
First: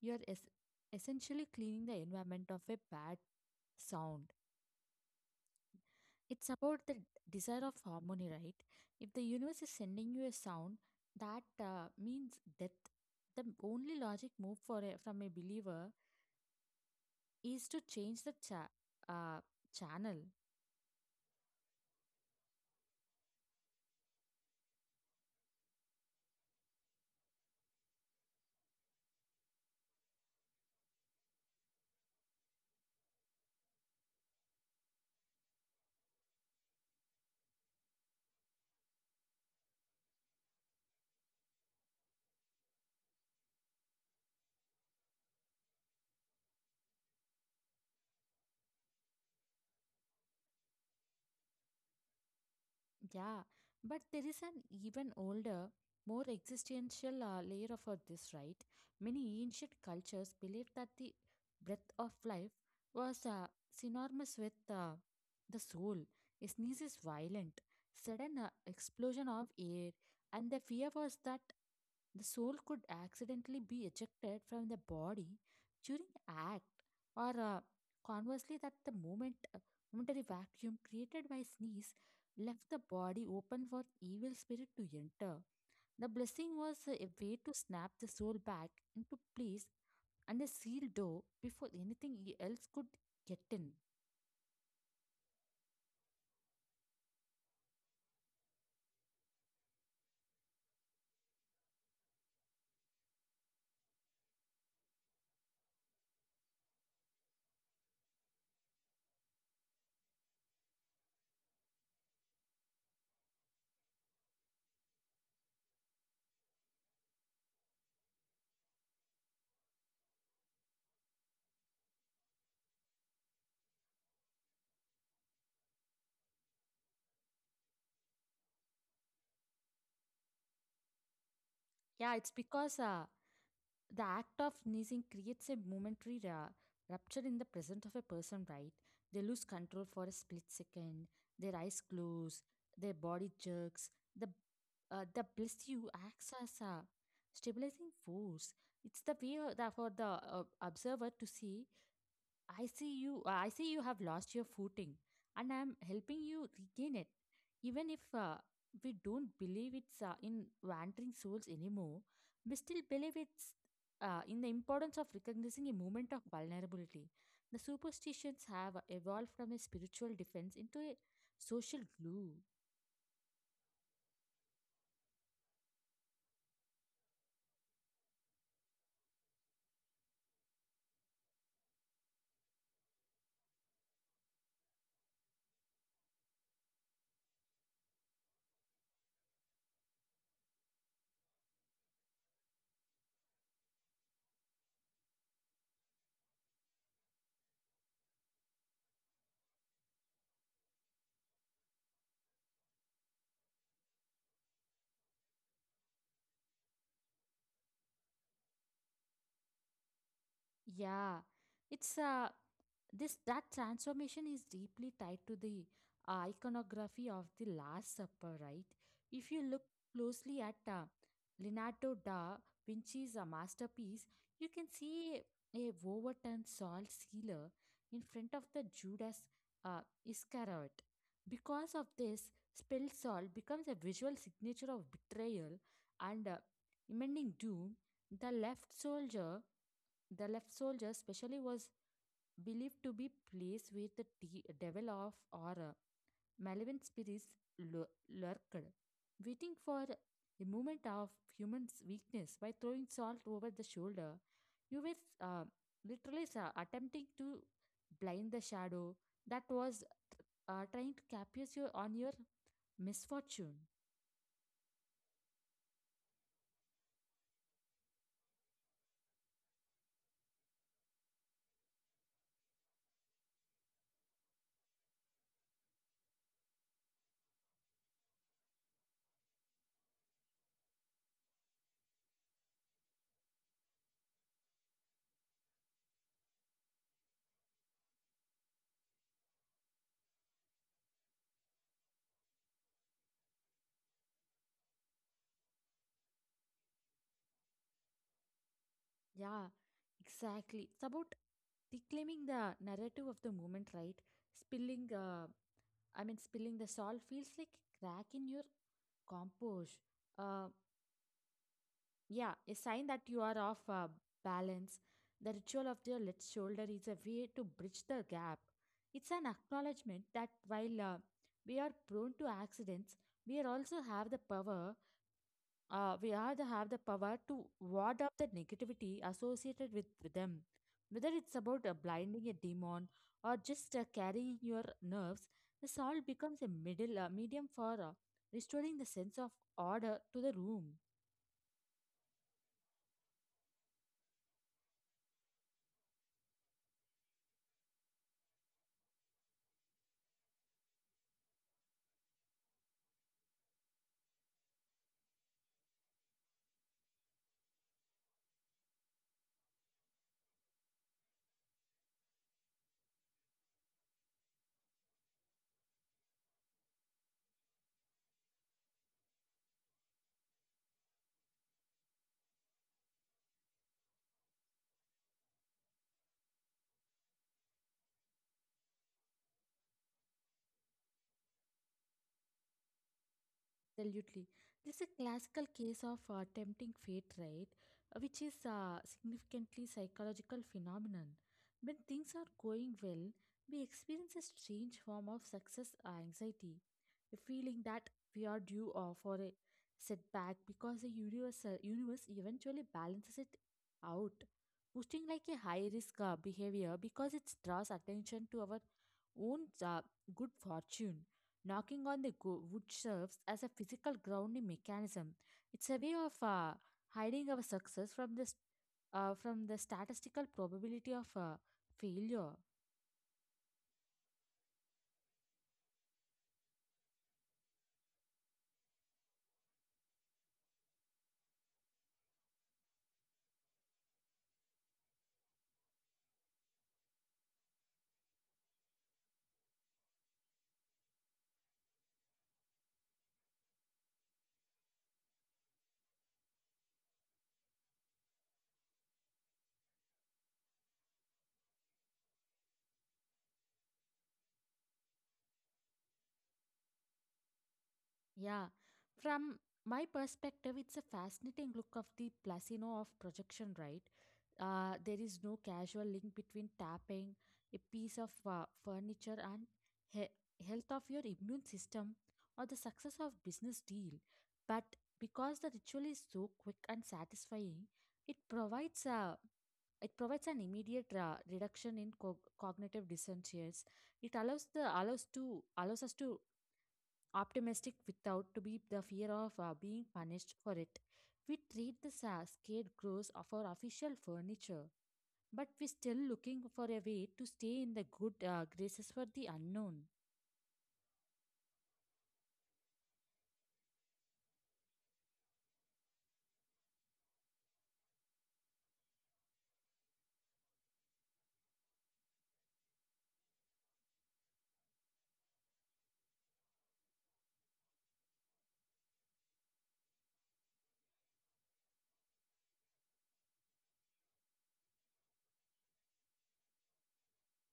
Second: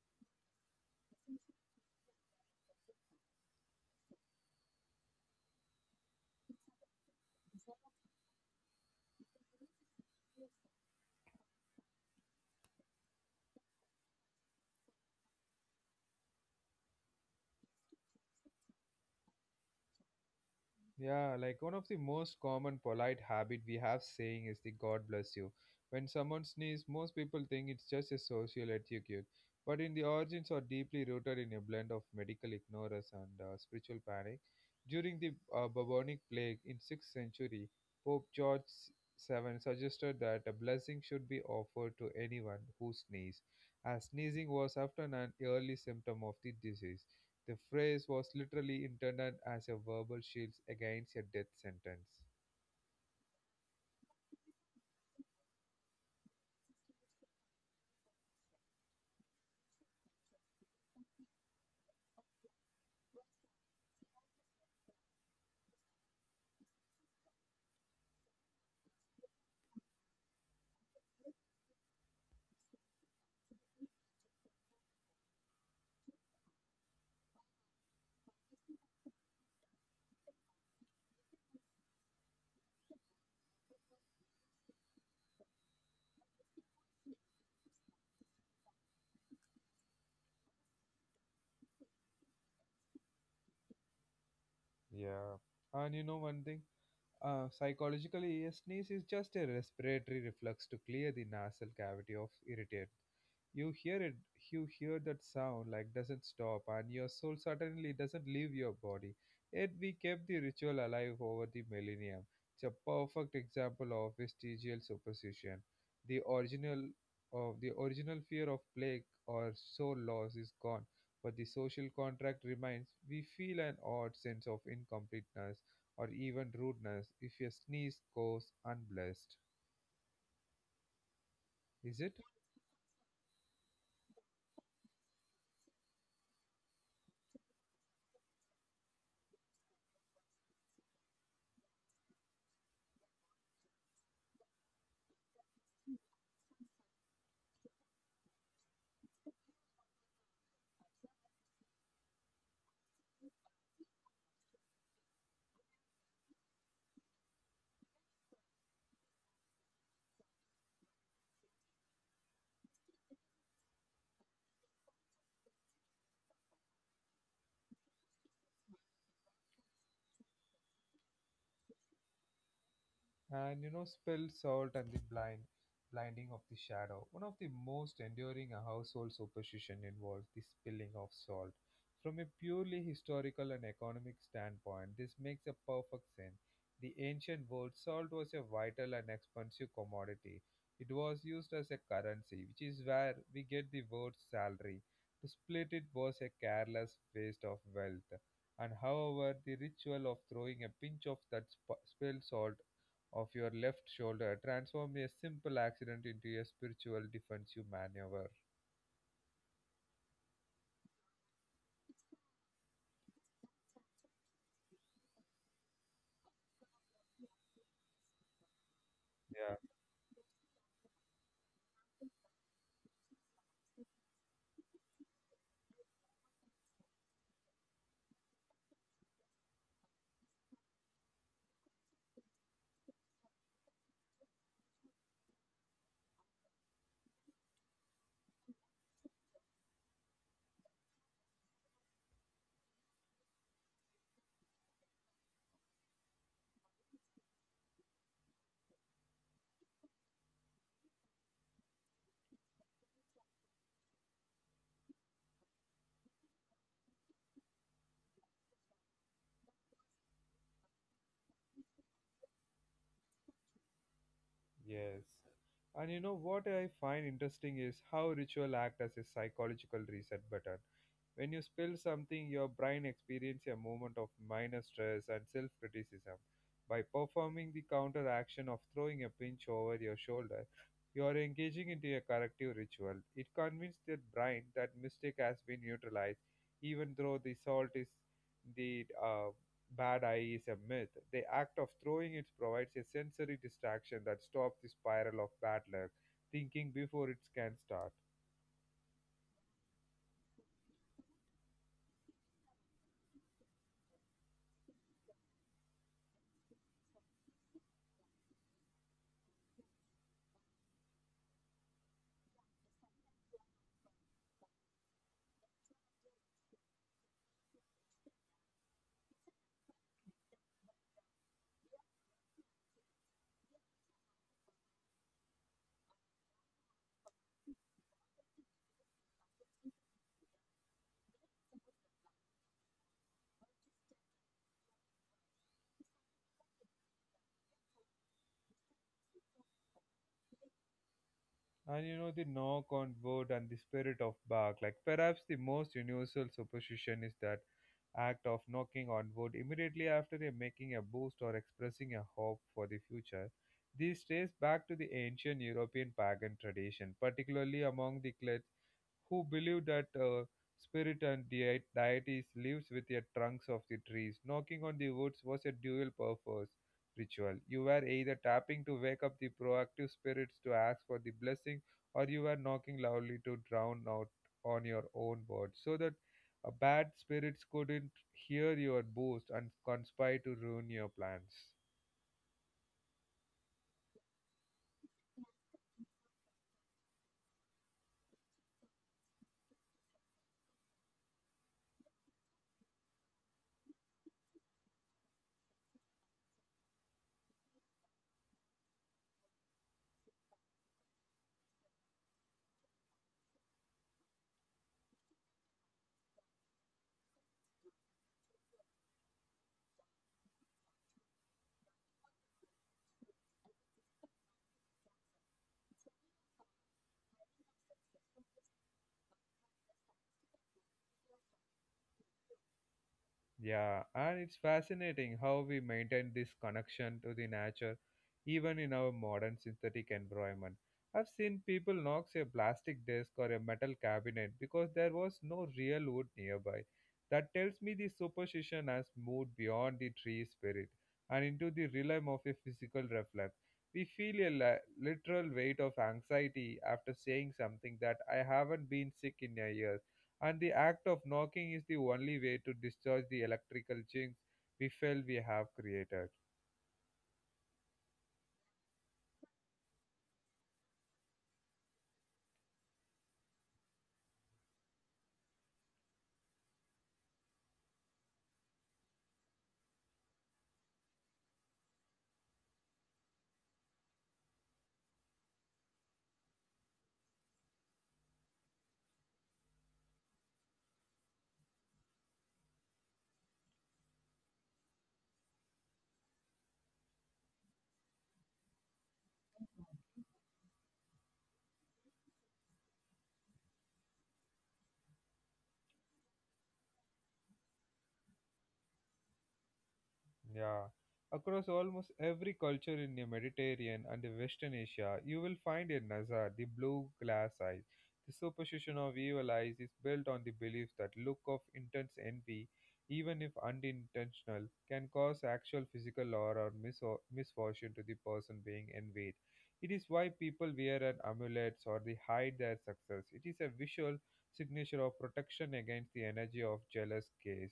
Speaker 2: you are essentially cleaning the environment of a bad sound. It's about the desire of harmony, right? If the universe is sending you a sound, that means death. The only logic move for a, from a believer is to change the uh, channel.
Speaker 1: Yeah, like one of the most common polite habit we have saying is the God bless you. When someone sneezes, most people think it's just a social etiquette, but in the origins are deeply rooted in a blend of medical ignorance and spiritual panic. During the bubonic plague in 6th century, Pope George VII suggested that a blessing should be offered to anyone who sneezed, as sneezing was often an early symptom of the disease. The phrase was literally intended as a verbal shield against a death sentence.
Speaker 2: Yeah, but there is an even older, more existential layer of this, right? Many ancient cultures believed that the breath of life was synonymous with the soul. A sneeze is violent, sudden explosion of air, and the fear was that the soul could accidentally be ejected from the body during act, or conversely, that the momentary vacuum created by sneeze left the body open for evil spirit to enter. The blessing was a way to snap the soul back into place and a sealed door before anything else could get in.
Speaker 1: Yeah. And you know one thing? Psychologically, a sneeze is just a respiratory reflex to clear the nasal cavity of irritant. You hear it, you hear that sound like doesn't stop, and your soul suddenly doesn't leave your body. Yet we kept the ritual alive over the millennium. It's a perfect example of vestigial superstition. The original of the original fear of plague or soul loss is gone, but the social contract remains. We feel an odd sense of incompleteness or even rudeness if a sneeze goes unblessed. Is it?
Speaker 2: Yeah, it's because the act of sneezing creates a momentary rupture in the presence of a person, right? They lose control for a split second, their eyes close, their body jerks, the the bless you acts as a stabilizing force. It's the way that for the observer to see, I see you. I see you have lost your footing, and I am helping you regain it. Even if we don't believe it's in wandering souls anymore, we still believe it's in the importance of recognizing a moment of vulnerability. The superstitions have evolved from a spiritual defense into a social glue.
Speaker 1: And you know spelled salt and the blinding of the shadow, one of the most enduring household superstition involves the spilling of salt. From a purely historical and economic standpoint, this makes a perfect sense. The ancient world, salt was a vital and expensive commodity. It was used as a currency, which is where we get the word salary. To split it was a careless waste of wealth. And however, the ritual of throwing a pinch of that spilled salt of your left shoulder transformed a simple accident into a spiritual defense, you maneuver.
Speaker 2: Yeah, it's this that transformation is deeply tied to the iconography of the Last Supper, right? If you
Speaker 1: Yeah,
Speaker 2: look closely at Leonardo da Vinci's masterpiece, you can see a overturned salt sealer in front of the Judas uh, Iscariot. Because of this, spilled salt becomes a visual signature of betrayal and impending doom. The left soldier the left soldier especially was believed to be placed where the devil of or malevolent spirits lu- lurked, waiting for a moment of human weakness. By throwing salt over the shoulder, you were literally attempting to blind the shadow that was trying to capture you on your misfortune.
Speaker 1: yes. And you know what I find interesting is how ritual act as a psychological reset button. When you spill something, your brain experiences a moment of minor stress and self criticism. By performing the counter action of throwing a pinch over your shoulder, you are engaging into a corrective ritual. It convinces the brain that mistake has been neutralized, even though the salt is the bad eye is a myth. The act of throwing it provides a sensory distraction that stops the spiral of bad luck thinking before it can start.
Speaker 2: Yeah, exactly. It's about reclaiming the narrative of the moment, right? Spilling uh, spilling the salt feels like a crack in your compost. Uh, yeah, a sign that you are off balance. The ritual of the left shoulder is a way to bridge the gap. It's an acknowledgement that while we are prone to accidents, we are also have the power we all have the power to ward off the negativity associated with them. Whether it's about blinding a demon or just carrying your nerves, the salt becomes a middle medium for restoring the sense of order to the room.
Speaker 1: And you know, the knock on wood and the spirit of bark, like perhaps the most universal superstition is that act of knocking on wood immediately after a making a boost or expressing a hope for the future. This traces back to the ancient European pagan tradition, particularly among the clades who believe that spirit and deities lives with the trunks of the trees. Knocking on the woods was a dual purpose ritual. You were either tapping to wake up the proactive spirits to ask for the blessing, or you were knocking loudly to drown out on your own words, so that bad spirits couldn't hear your boast and conspire to ruin your plans.
Speaker 2: Absolutely. This is a classical case of tempting fate, right? Which is a significantly psychological phenomenon. When things are going well, we experience a strange form of success anxiety, a feeling that we are due for a setback because the universe eventually balances it out, pushing like a high risk behavior because it draws attention to our own good fortune. Knocking on the wood serves as a physical grounding mechanism. It's a way of hiding our success from from the statistical probability of failure.
Speaker 1: Yeah, and it's fascinating how we maintain this connection to the nature even in our modern synthetic environment. I've seen people knock a plastic desk or a metal cabinet because there was no real wood nearby. That tells me the superstition has moved beyond the tree spirit and into the realm of a physical reflex. We feel a literal weight of anxiety after saying something that I haven't been sick in a year and the act of knocking is the only way to discharge the electrical jinx we feel we have created.
Speaker 2: Yeah, from my perspective, it's a fascinating look of the placino of projection, right? There is no casual link between tapping a piece of furniture and he- health of your immune system or the success of business deal. But because the ritual is so quick and satisfying, it provides a it provides an immediate reduction in cognitive dissonance. It allows us to optimistic without to be the fear of being punished for it. We treat the scarecrows of our official furniture, but we're still looking for a way to stay in the good graces for the unknown.
Speaker 1: Yeah. Across almost every culture in the Mediterranean and the Western Asia, you will find a Nazar, the blue glass eyes. The superstition of evil eyes is built on the belief that look of intense envy, even if unintentional, can cause actual physical or misfortune to the person being envied. It is why people wear an amulets or they hide their success. It is a visual signature of protection against the energy of jealous gaze.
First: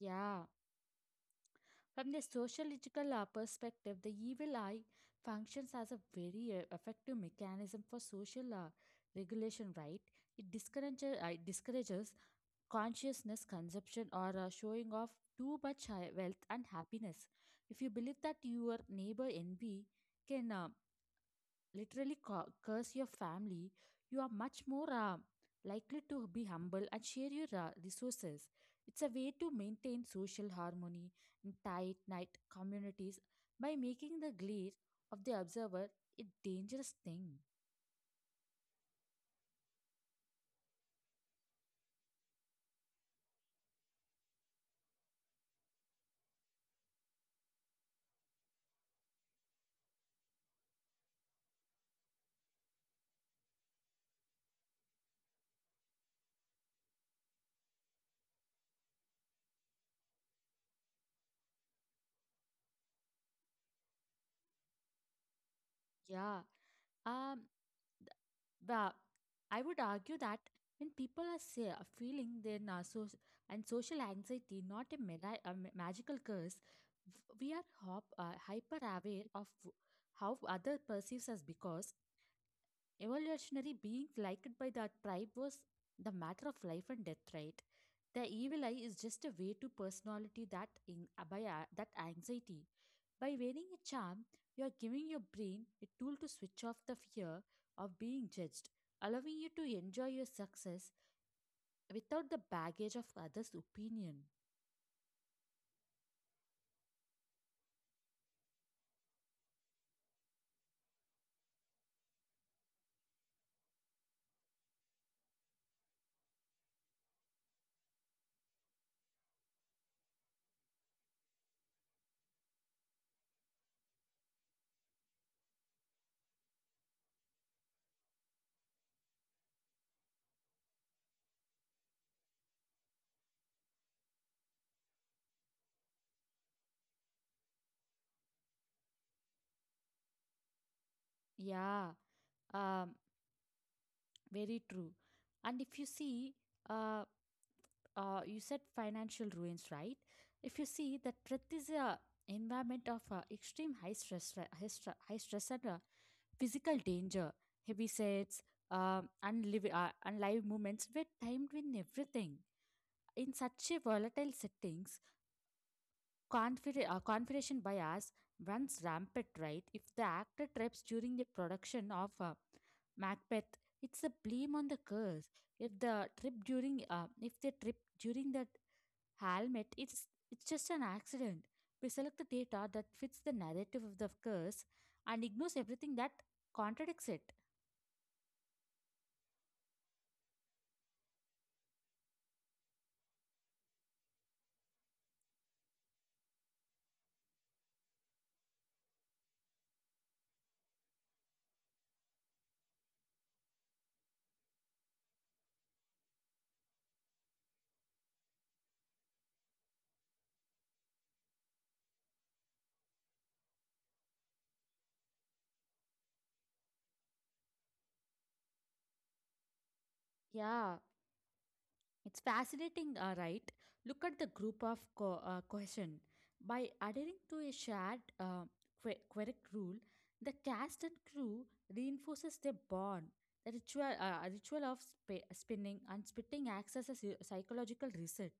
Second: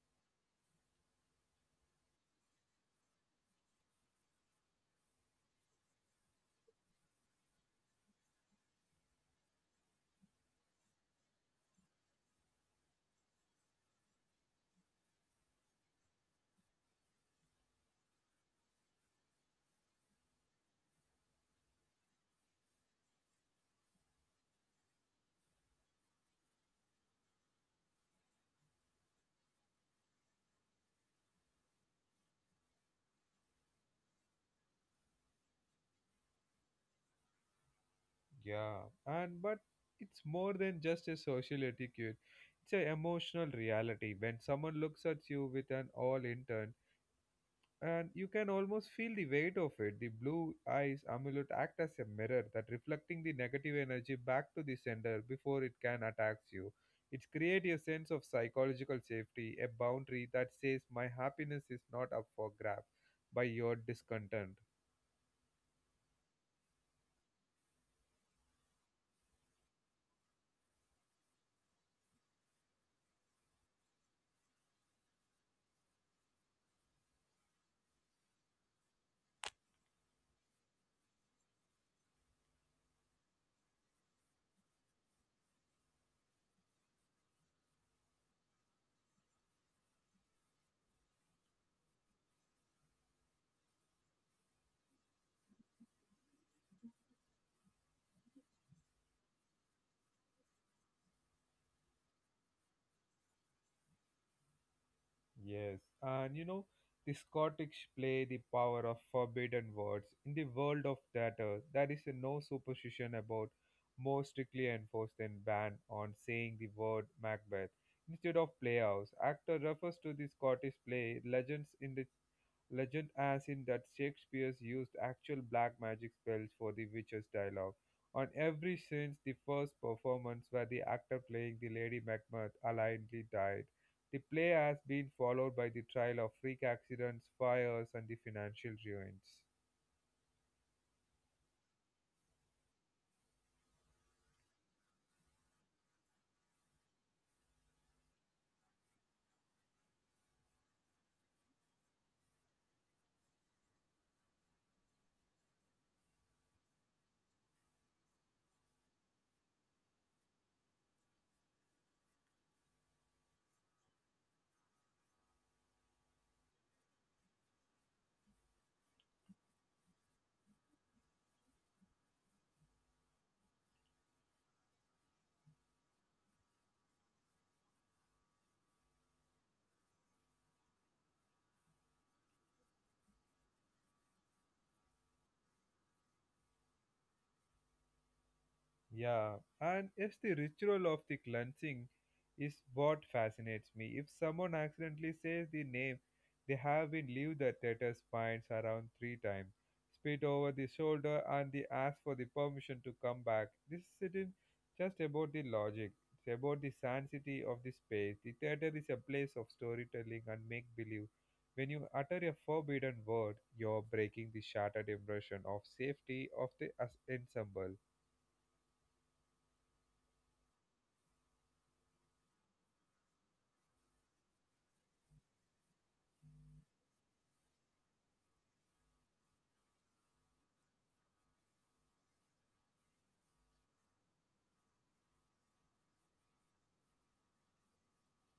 Speaker 2: Yeah. From the sociological perspective, the evil eye functions as a very effective mechanism for social regulation, right? It discourages consciousness consumption or showing off too much wealth and happiness. If you believe that your neighbor envy can literally curse your family, you are much more likely to be humble and share your resources. It's a way to maintain social harmony in tight knit communities by making the glare of the observer a dangerous thing.
Speaker 1: Yeah, and but it's more than just a social etiquette. It's an emotional reality when someone looks at you with an all intent, and you can almost feel the weight of it. The blue eyes amulet act as a mirror that reflecting the negative energy back to the sender before it can attack you. It creates a sense of psychological safety, a boundary that says my happiness is not up for grab by your discontent.
Speaker 2: Yeah. Um, The I would argue that when people are say, feeling their narcissism and social anxiety, not a magical curse, we are hyper aware of how other perceives us because evolutionary being liked by that tribe was the matter of life and death, right? The evil eye is just a way to personality that that anxiety. By wearing a charm, you are giving your brain a tool to switch off the fear of being judged, allowing you to enjoy your success without the baggage of others' opinion.
Speaker 1: Yes, and you know, the Scottish play, the power of forbidden words. In the world of theatre, there is no superstition about more strictly enforced than ban on saying the word Macbeth. Instead of playhouse, actor refers to the Scottish play legends in the legend as in that Shakespeare used actual black magic spells for the witch's dialogue. On every since the first performance where the actor playing the Lady Macbeth allegedly died, the play has been followed by the trial of freak accidents, fires, and the financial ruins.
Speaker 2: Yeah, um, very true. And if you see, uh, you said financial ruins, right? If you see that Prith is a environment of extreme high stress and physical danger, heavy sets, unlive movements were timed with everything. In such a volatile settings, confirmation bias runs rampant, right? If the actor trips during the production of Macbeth, it's a blame on the curse. If if they trip during the helmet, it's just an accident. We select the data that fits the narrative of the curse and ignores everything that contradicts it.
Speaker 1: Yeah, and it's the ritual of the cleansing is what fascinates me. If someone accidentally says the name, they have been leave the tether's spines around three times, spit over the shoulder, and they ask for the permission to come back. This isn't just about the logic; it's about the sanctity of the space. The theater is a place of storytelling and make believe. When you utter a forbidden word, you're breaking the shattered impression of safety of the ensemble.
Speaker 2: Yeah, it's fascinating, right? Look at the group of cohesion. By adhering to a shared quirk rule, the cast and crew reinforces their bond. The ritual of spinning and spitting acts as a psychological reset.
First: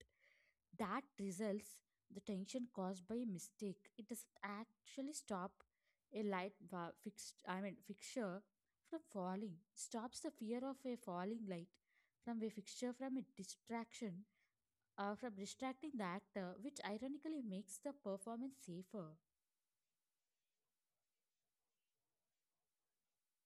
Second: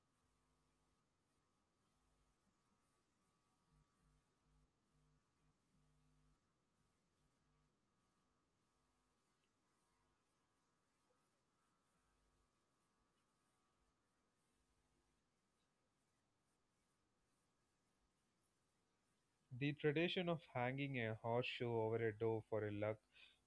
Speaker 2: That results the tension caused by a mistake. It doesn't actually stop a light va- fixed, I mean, fixture from falling. It stops the fear of a falling light from a fixture from a distraction from distracting the actor, which ironically makes the performance safer.
Speaker 1: The tradition of hanging a horseshoe over a door for a luck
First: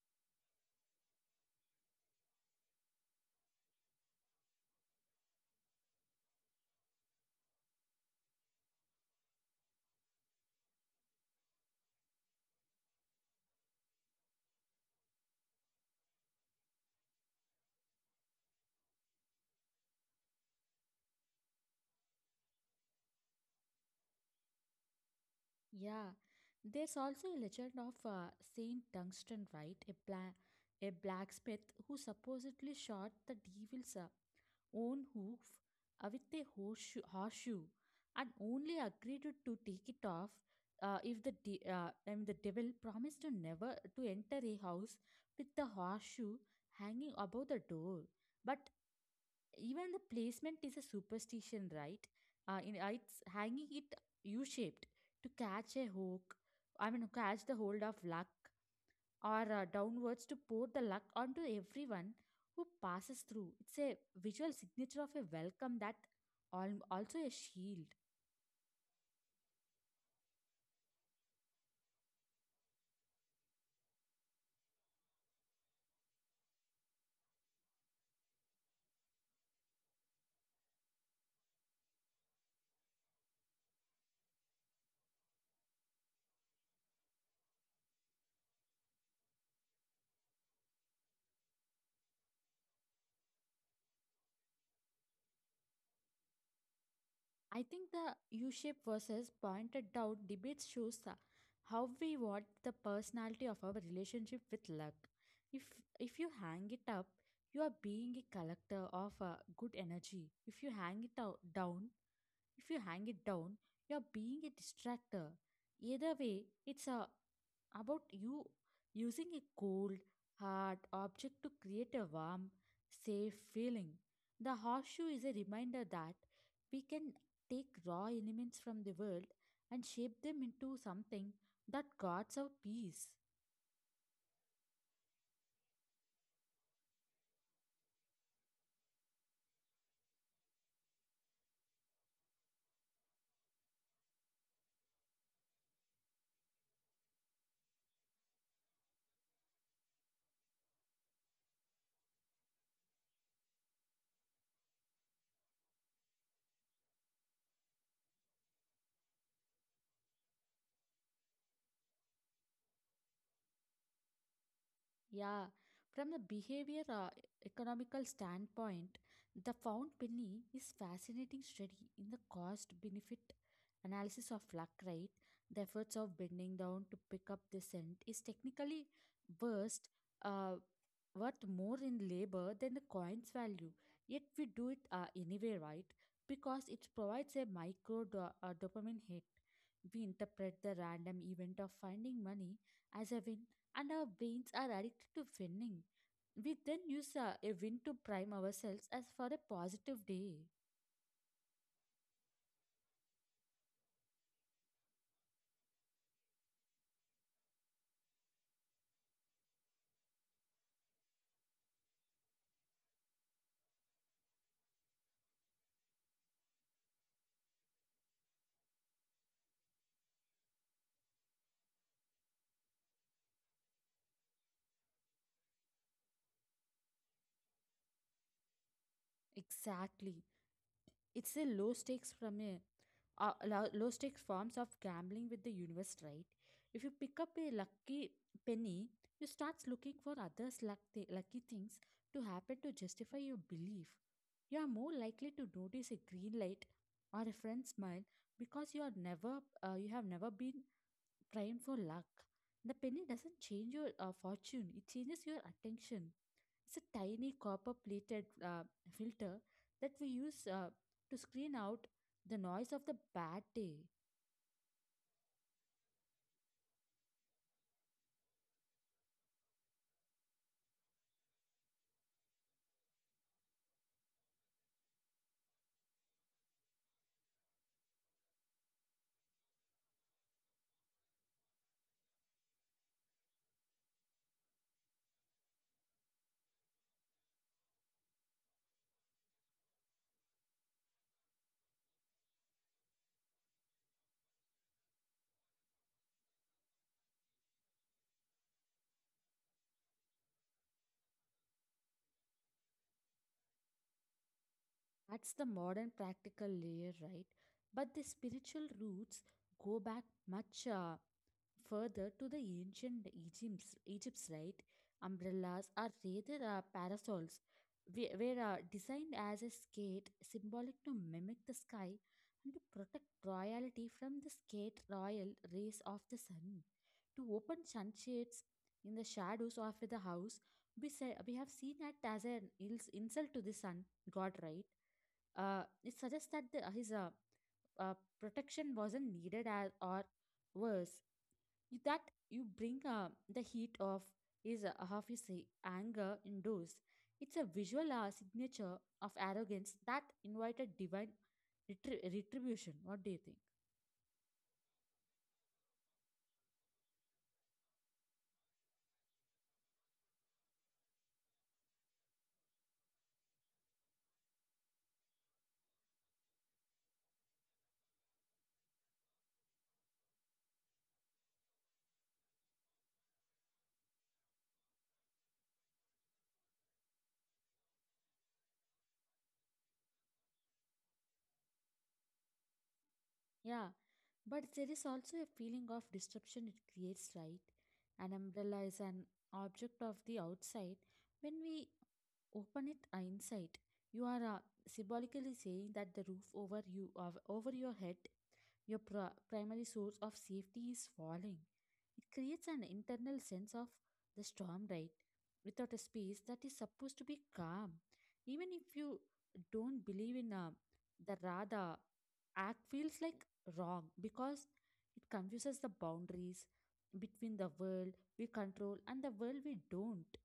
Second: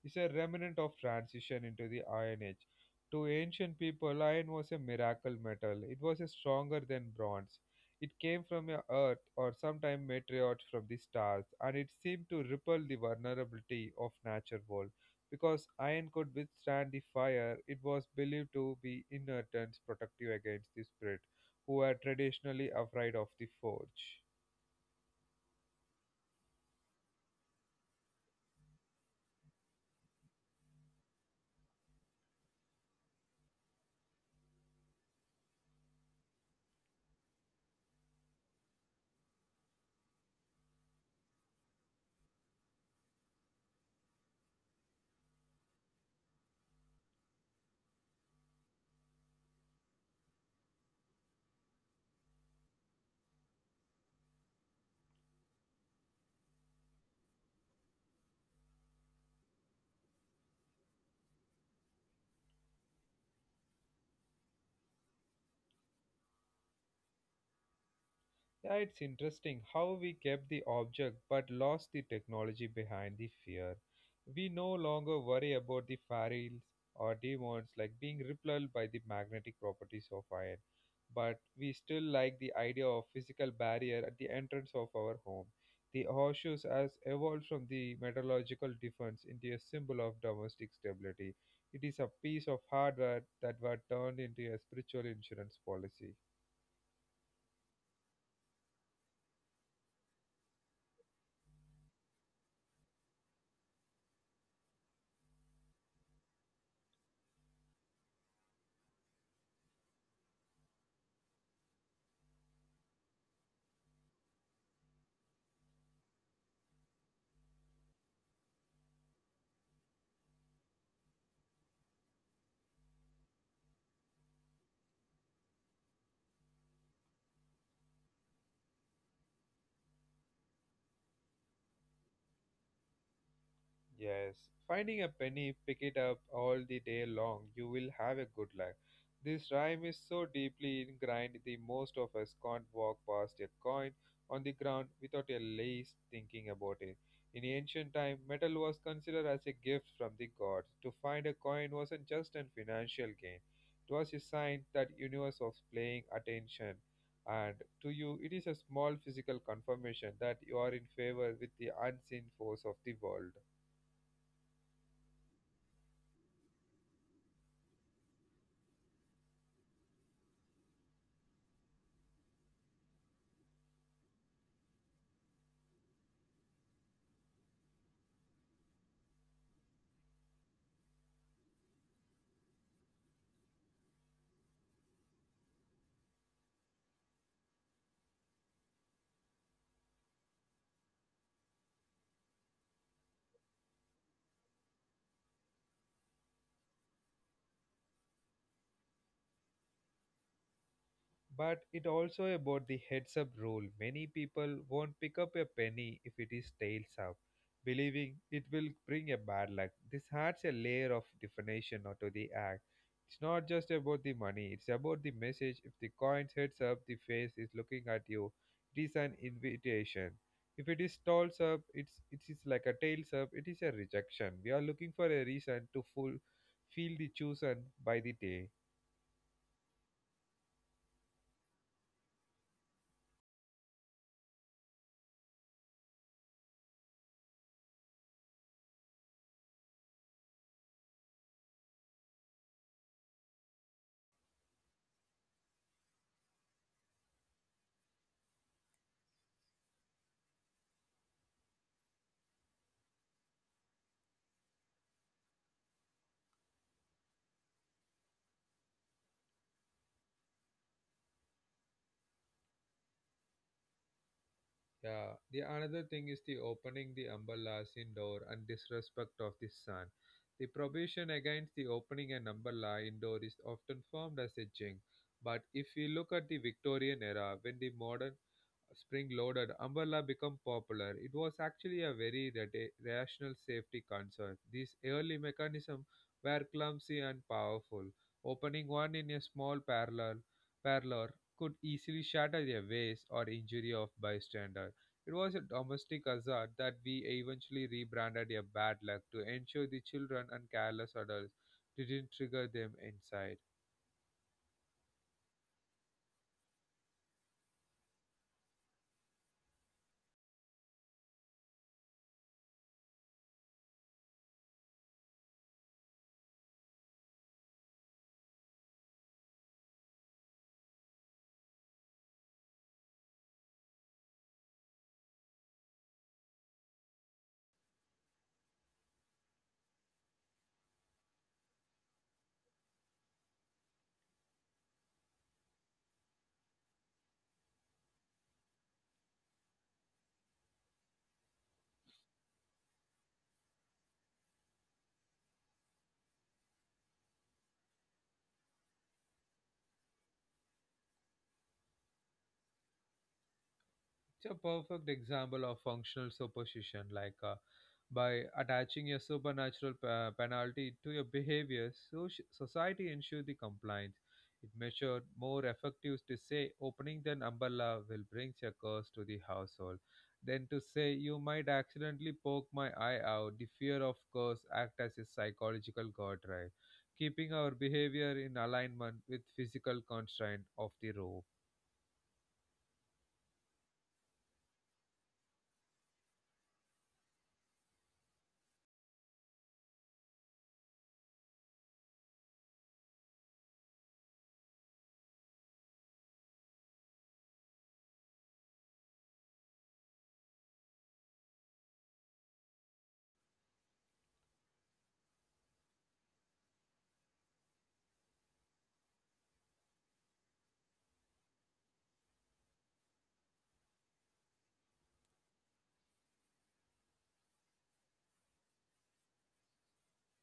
Speaker 1: is a remnant of transition into the Iron Age. To ancient people, iron was a miracle metal. It was stronger than bronze. It came from a earth or sometime meteorite from the stars, and it seemed to repel the vulnerability of nature world. Because iron could withstand the fire, it was believed to be inert and protective against the spirit, who were traditionally afraid of the forge.
Speaker 2: Yeah, there's also a legend of Saint Tungsten, right? A a blacksmith who supposedly shot the devil's own hoof with a horseshoe, and only agreed to take it off if the de- I mean the devil promised to never to enter a house with the horseshoe hanging above the door. But even the placement is a superstition, right? It's hanging it u-shaped to catch a hook I mean catch the hold of luck, or downwards to pour the luck onto everyone who passes through. It's a visual signature of a welcome that also a shield.
Speaker 1: Yeah, it's interesting how we kept the object but lost the technology behind the fear. We no longer worry about the fairies or demons like being repelled by the magnetic properties of iron, but we still like the idea of physical barrier at the entrance of our home. The horseshoes has evolved from the metallurgical defense into a symbol of domestic stability. It is a piece of hardware that were turned into a spiritual insurance policy.
Speaker 2: I think the U shape versus pointed out debates shows how we want the personality of our relationship with luck. If if you hang it up, you are being a collector of good energy. If you hang it out, down, if you hang it down, you are being a distractor. Either way, it's a about you using a cold, hard object to create a warm, safe feeling. The horseshoe is a reminder that we can take raw elements from the world and shape them into something that guards our peace.
Speaker 1: Yes, finding a penny, pick it up all the day long. You will have a good life. This rhyme is so deeply ingrained the most of us can't walk past a coin on the ground without at least thinking about it. In ancient time, metal was considered as a gift from the gods. To find a coin wasn't just a financial gain. It was a sign that universe was paying attention. And to you, it is a small physical confirmation that you are in favor with the unseen force of the world.
Speaker 2: Yeah, from the behavior economical standpoint, the found penny is fascinating study in the cost benefit analysis of luck, right? The efforts of bending down to pick up the cent is technically worst, uh, worth more in labor than the coin's value. Yet we do it anyway, right? Because it provides a micro dopamine hit. We interpret the random event of finding money as a win, and our brains are addicted to winning. We then use a win to prime ourselves as for a positive day.
Speaker 1: But it also about the heads up rule. Many people won't pick up a penny if it is tails up, believing it will bring a bad luck. This adds a layer of definition onto the act. It's not just about the money, it's about the message. If the coin heads up, the face is looking at you. It is an invitation. If it is tails up, it's it is like a tails up, it is a rejection. We are looking for a reason to full feel the chosen by the day.
Speaker 2: Exactly. It's a low stakes from a lo- low stakes forms of gambling with the universe, right? If you pick up a lucky penny, you start looking for lucky things to happen to justify your belief. You are more likely to notice a green light or a friend's smile because you have never been train for luck. The penny doesn't change your fortune, it changes your attention. It's a tiny copper plated filter that we use to screen out the noise of the bad day.
Speaker 1: Yeah, the another thing is the opening the umbrella Umberlasin door and disrespect of the sun. The prohibition against the opening an umbrella indoor is often formed as a jinx. But if we look at the Victorian era, when the modern spring-loaded umbrella become popular, it was actually a very rational safety concern. These early mechanisms were clumsy and powerful. Opening one in a small parlor could easily shatter a vase or injury of bystander. It was a domestic hazard that we eventually rebranded a bad luck to ensure the children and careless adults didn't trigger them inside.
Speaker 2: That's the modern practical layer, right? But the spiritual roots go back much further to the ancient Egypt's, right, umbrellas are rather parasols, were designed as a skate symbolic to mimic the sky and to protect royalty from the skate royal rays of the sun. To open sunshades in the shadows of the house, we have seen it as an insult to the sun god, right? It suggests that his uh, protection wasn't needed, as or worse that you bring the heat of his anger indoors. It's a visual signature of arrogance that invited divine retribution. What do you think?
Speaker 1: It's a perfect example of functional superstition, like, by attaching your supernatural penalty to your behavior, society ensures the compliance. It measured more effective to say opening the umbrella will bring a curse to the household than to say you might accidentally poke my eye out. The fear of curse act as a psychological guardrail, keeping our behavior in alignment with physical constraint of the road.
Speaker 2: Yeah, but there is also a feeling of disruption it creates, right? An umbrella is an object of the outside. When we open it inside, you are symbolically saying that the roof over your head, your primary source of safety is falling. It creates an internal sense of the storm, right, without a space that is supposed to be calm. Even if you don't believe in the radha, act feels like wrong because it confuses the boundaries between the world we control and the world we don't.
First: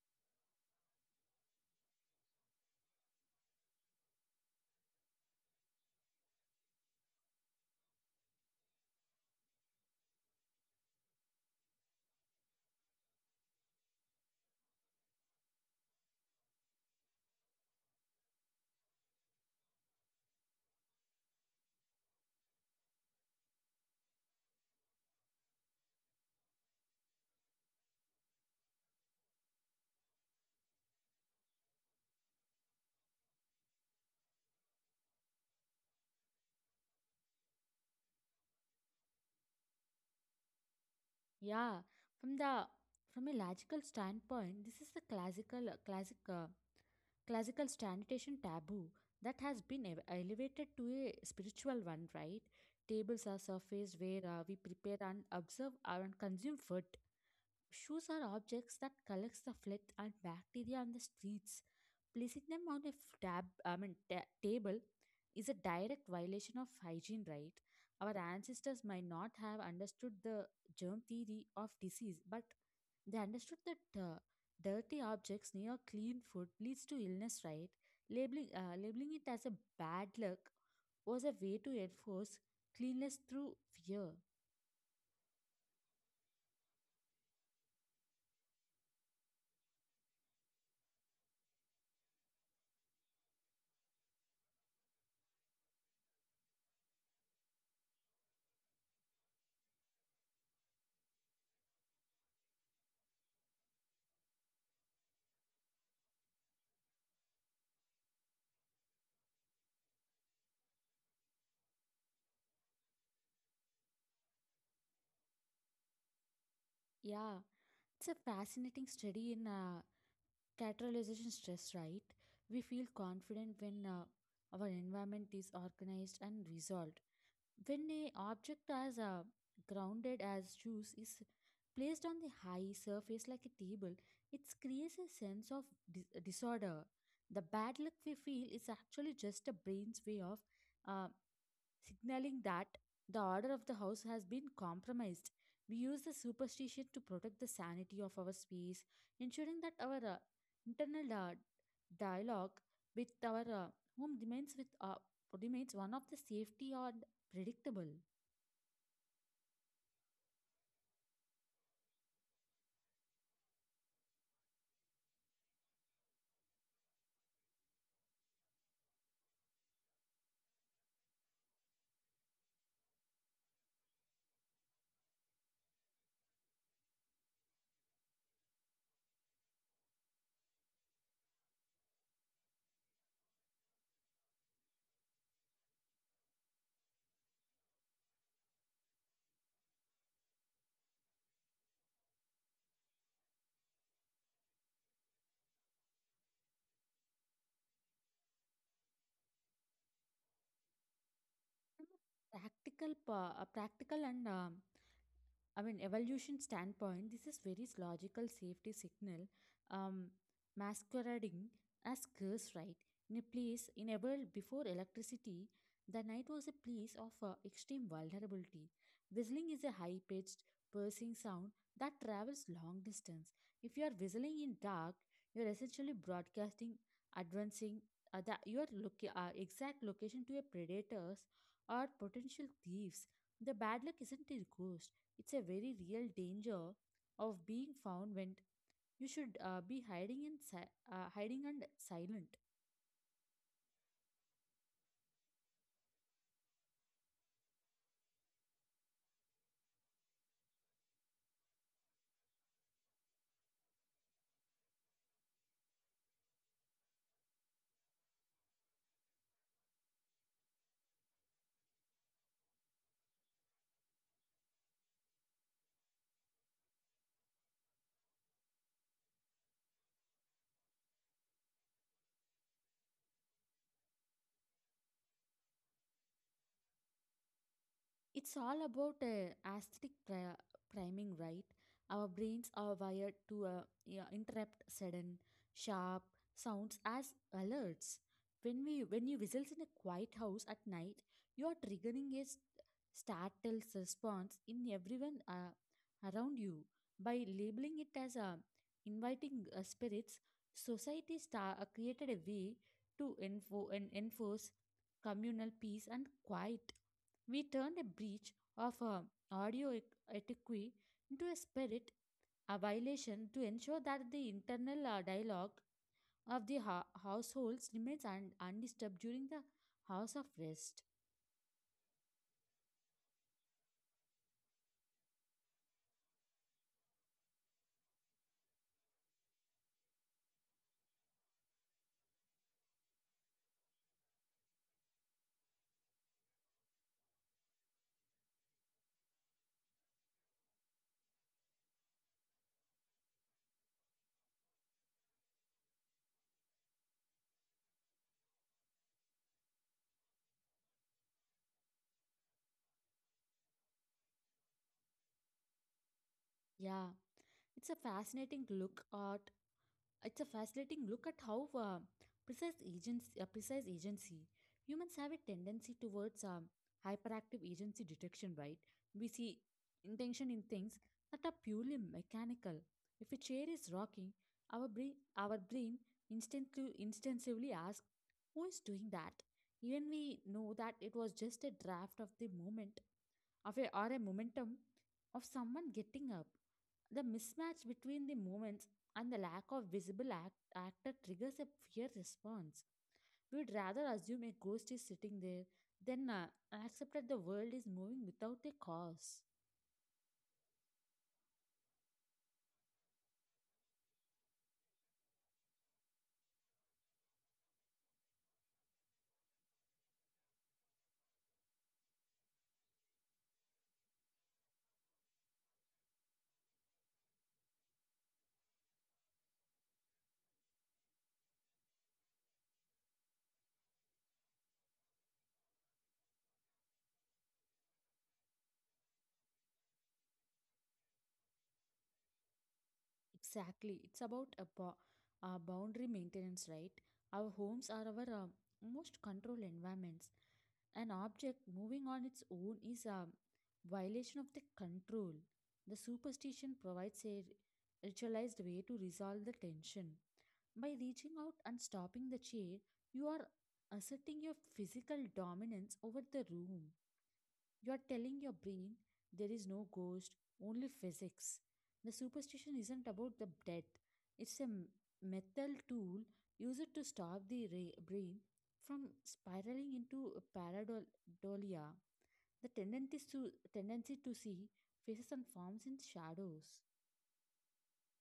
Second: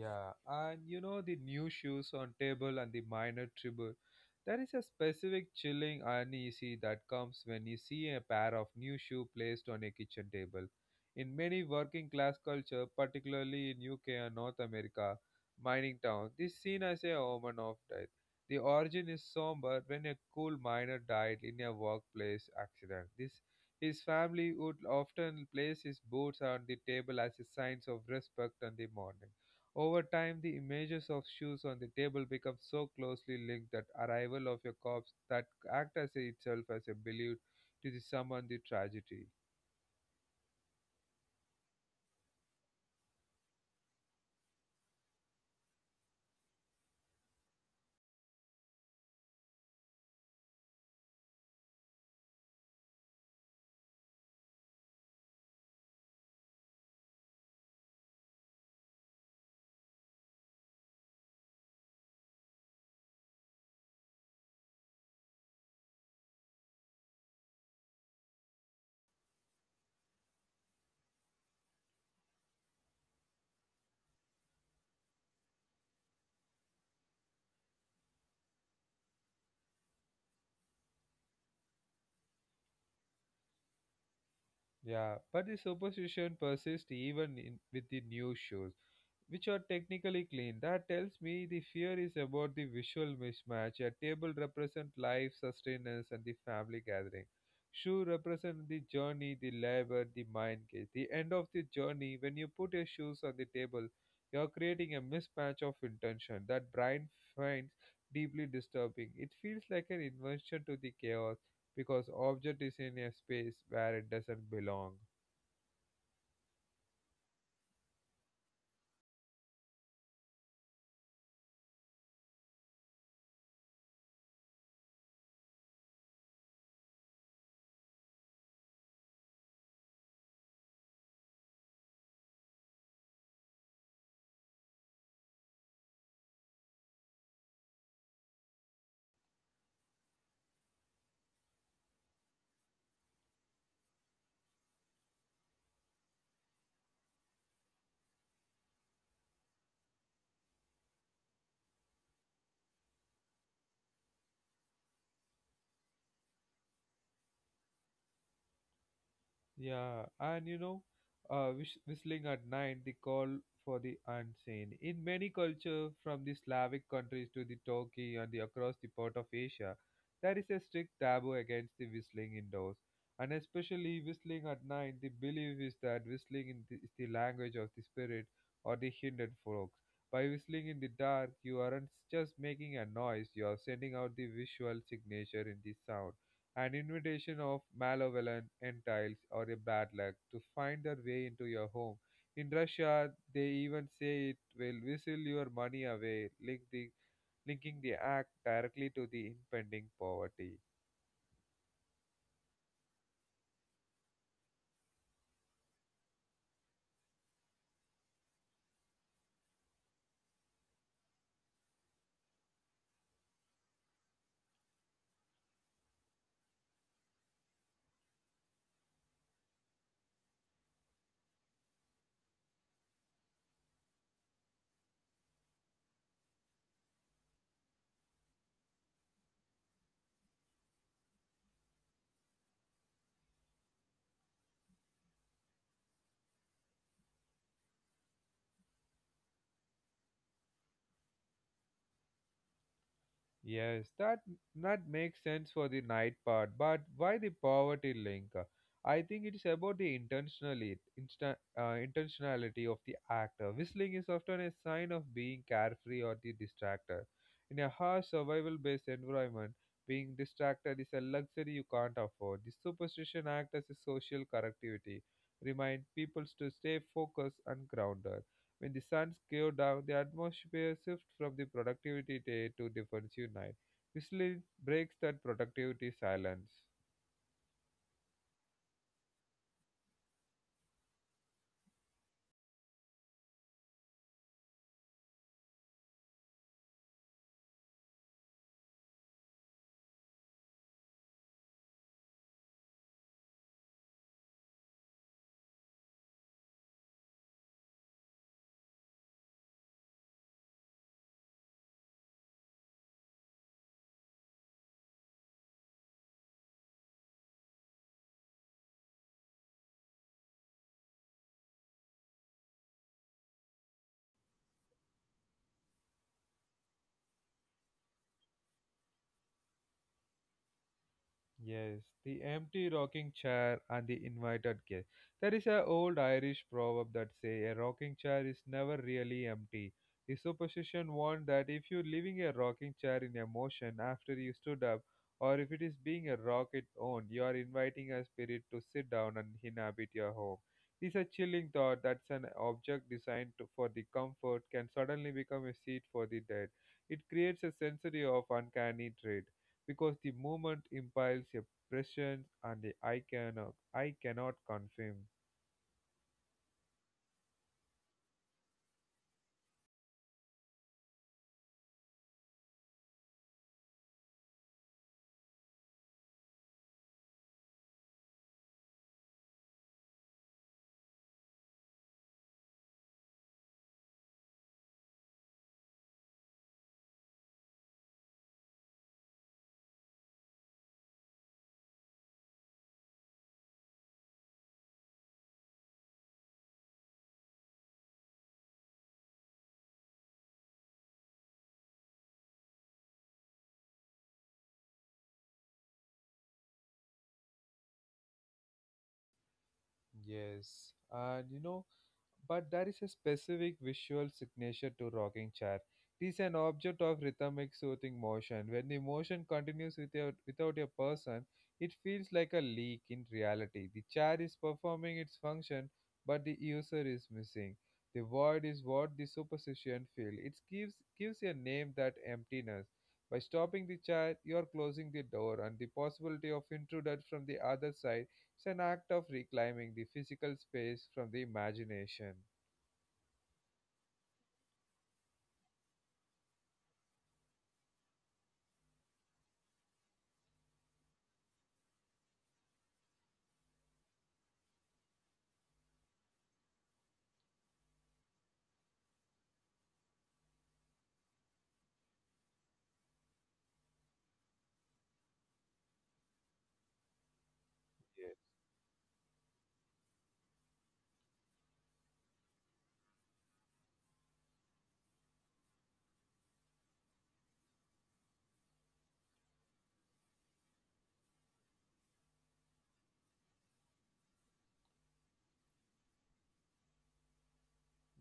Speaker 1: Yeah, and you know the new shoes on table and the minor tribble. There is a specific chilling uneasy that comes when you see a pair of new shoe placed on a kitchen table. In many working class culture, particularly in UK and North America, mining town, this seen as a omen of death. The origin is somber when a cool miner died in a workplace accident. This his family would often place his boots on the table as a signs of respect and the mourning. Over time, the images of shoes on the table become so closely linked that arrival of a corpse that act as itself as a belief to the summon the tragedy.
Speaker 2: Yeah, from the from a logical standpoint, this is the classic uh, classical sanitation taboo that has been elevated to a spiritual one, right? Tables are surface where we prepare and observe and consume food. Shoes are objects that collects the filth and bacteria on the streets. Placing them on a table, is a direct violation of hygiene. Right? Our ancestors might not have understood the germ theory of disease, but they understood that dirty objects near clean food leads to illness. Right? Labeling it as a bad luck was a way to enforce cleanliness through fear.
Speaker 1: Yeah, but the superstition persists even in, with the new shoes, which are technically clean. That tells me the fear is about the visual mismatch. A table represents life, sustenance, and the family gathering. Shoe represent the journey, the labor, the mind gate. The end of the journey, when you put your shoes on the table, you are creating a mismatch of intention that Brian finds deeply disturbing. It feels like an invention to the chaos because object is in a space where it doesn't belong.
Speaker 2: Yeah, it's a fascinating study in categorization stress, right? We feel confident when our environment is organized and resolved. When a object as grounded as juice is placed on the high surface like a table, it creates a sense of disorder. The bad luck we feel is actually just a brain's way of uh, signaling that the order of the house has been compromised. We use the superstition to protect the sanity of our space, ensuring that our internal dialogue with our whom remains with remains one of the safety or predictable,
Speaker 1: Yeah, and you know, whistling at night, the call for the unseen. In many cultures, from the Slavic countries to the Turkey and the, across the part of Asia, there is a strict taboo against the whistling indoors. And especially whistling at night, the belief is that whistling in the, is the language of the spirit or the hidden folks. By whistling in the dark, you aren't just making a noise, you are sending out the visual signature in the sound an invitation of malevolent entiles or a bad luck to find their way into your home. In Russia, they even say it will whistle your money away, link the, linking the act directly to the impending poverty.
Speaker 2: practical, practical and evolution standpoint, this is very logical safety signal um, masquerading as curse, right? In a world before electricity, the night was a place of extreme vulnerability. Whistling is a high-pitched, piercing sound that travels long distance. If you are whistling in dark, you are essentially broadcasting, advancing your exact location to a predators or potential thieves. The bad luck isn't a ghost, it's a very real danger of being found when you should be hiding and silent.
Speaker 1: Yes, that makes sense for the night part, but why the poverty link? I think it is about the intentionally insta, intentionality of the actor. Whistling is often a sign of being carefree or the distractor. In a harsh survival-based environment, being distracted is a luxury you can't afford. The superstition acts as a social correctivity, remind people to stay focused and grounded. When the suns go down, the atmosphere shifts from the productivity day to defensive night. Whistling breaks that productivity silence.
Speaker 2: It's all about aesthetic priming, right? Our brains are wired to interrupt sudden, sharp sounds as alerts. When you whistles in a quiet house at night, you are triggering a startle response in everyone around you by labeling it as a inviting spirits. Society star created a way to enforce communal peace and quiet. We turned a breach of audio etiquette into a spirit, a violation to ensure that the internal dialogue of the households remains undisturbed during the house of rest.
Speaker 1: Yes, the empty rocking chair and the invited guest. There is an old Irish proverb that say a rocking chair is never really empty. The superstition warned that if you're leaving a rocking chair in a motion after you stood up, or if it is being a rocket owned, you are inviting a spirit to sit down and inhabit your home. This is a chilling thought that an object designed to, for the comfort can suddenly become a seat for the dead. It creates a sensory of uncanny dread because the moment implies a presence and the I cannot confirm.
Speaker 2: Yeah, it's a fascinating look at It's a fascinating look at how precise agency. Humans have a tendency towards hyperactive agency detection, right? We see intention in things that are purely mechanical. If a chair is rocking, our brain instinctively asks, "Who is doing that?" Even we know that it was just a draft of the moment of a, or a momentum of someone getting up. The mismatch between the moments and the lack of visible actor triggers a fear response. We would rather assume a ghost is sitting there than accept that the world is moving without a cause.
Speaker 1: Yes, and you know, but there is a specific visual signature to rocking chair. It is an object of rhythmic soothing motion. When the motion continues without a person, it feels like a leak in reality. The chair is performing its function, but the user is missing. The void is what the superstition feels. It gives a name that emptiness. By stopping the chair, you are closing the door and the possibility of intruder from the other side it's an act of reclaiming the physical space from the imagination.
Speaker 2: Exactly. It's about a boundary maintenance, right? Our homes are our most controlled environments. An object moving on its own is a violation of the control. The superstition provides a ritualized way to resolve the tension. By reaching out and stopping the chair, you are asserting your physical dominance over the room. You're
Speaker 1: Yeah.
Speaker 2: telling your brain there is no ghost, only physics. The superstition isn't about the dead, it's a metal tool used to stop the brain from spiraling into a pareidolia. Tendency to see faces and forms in shadows.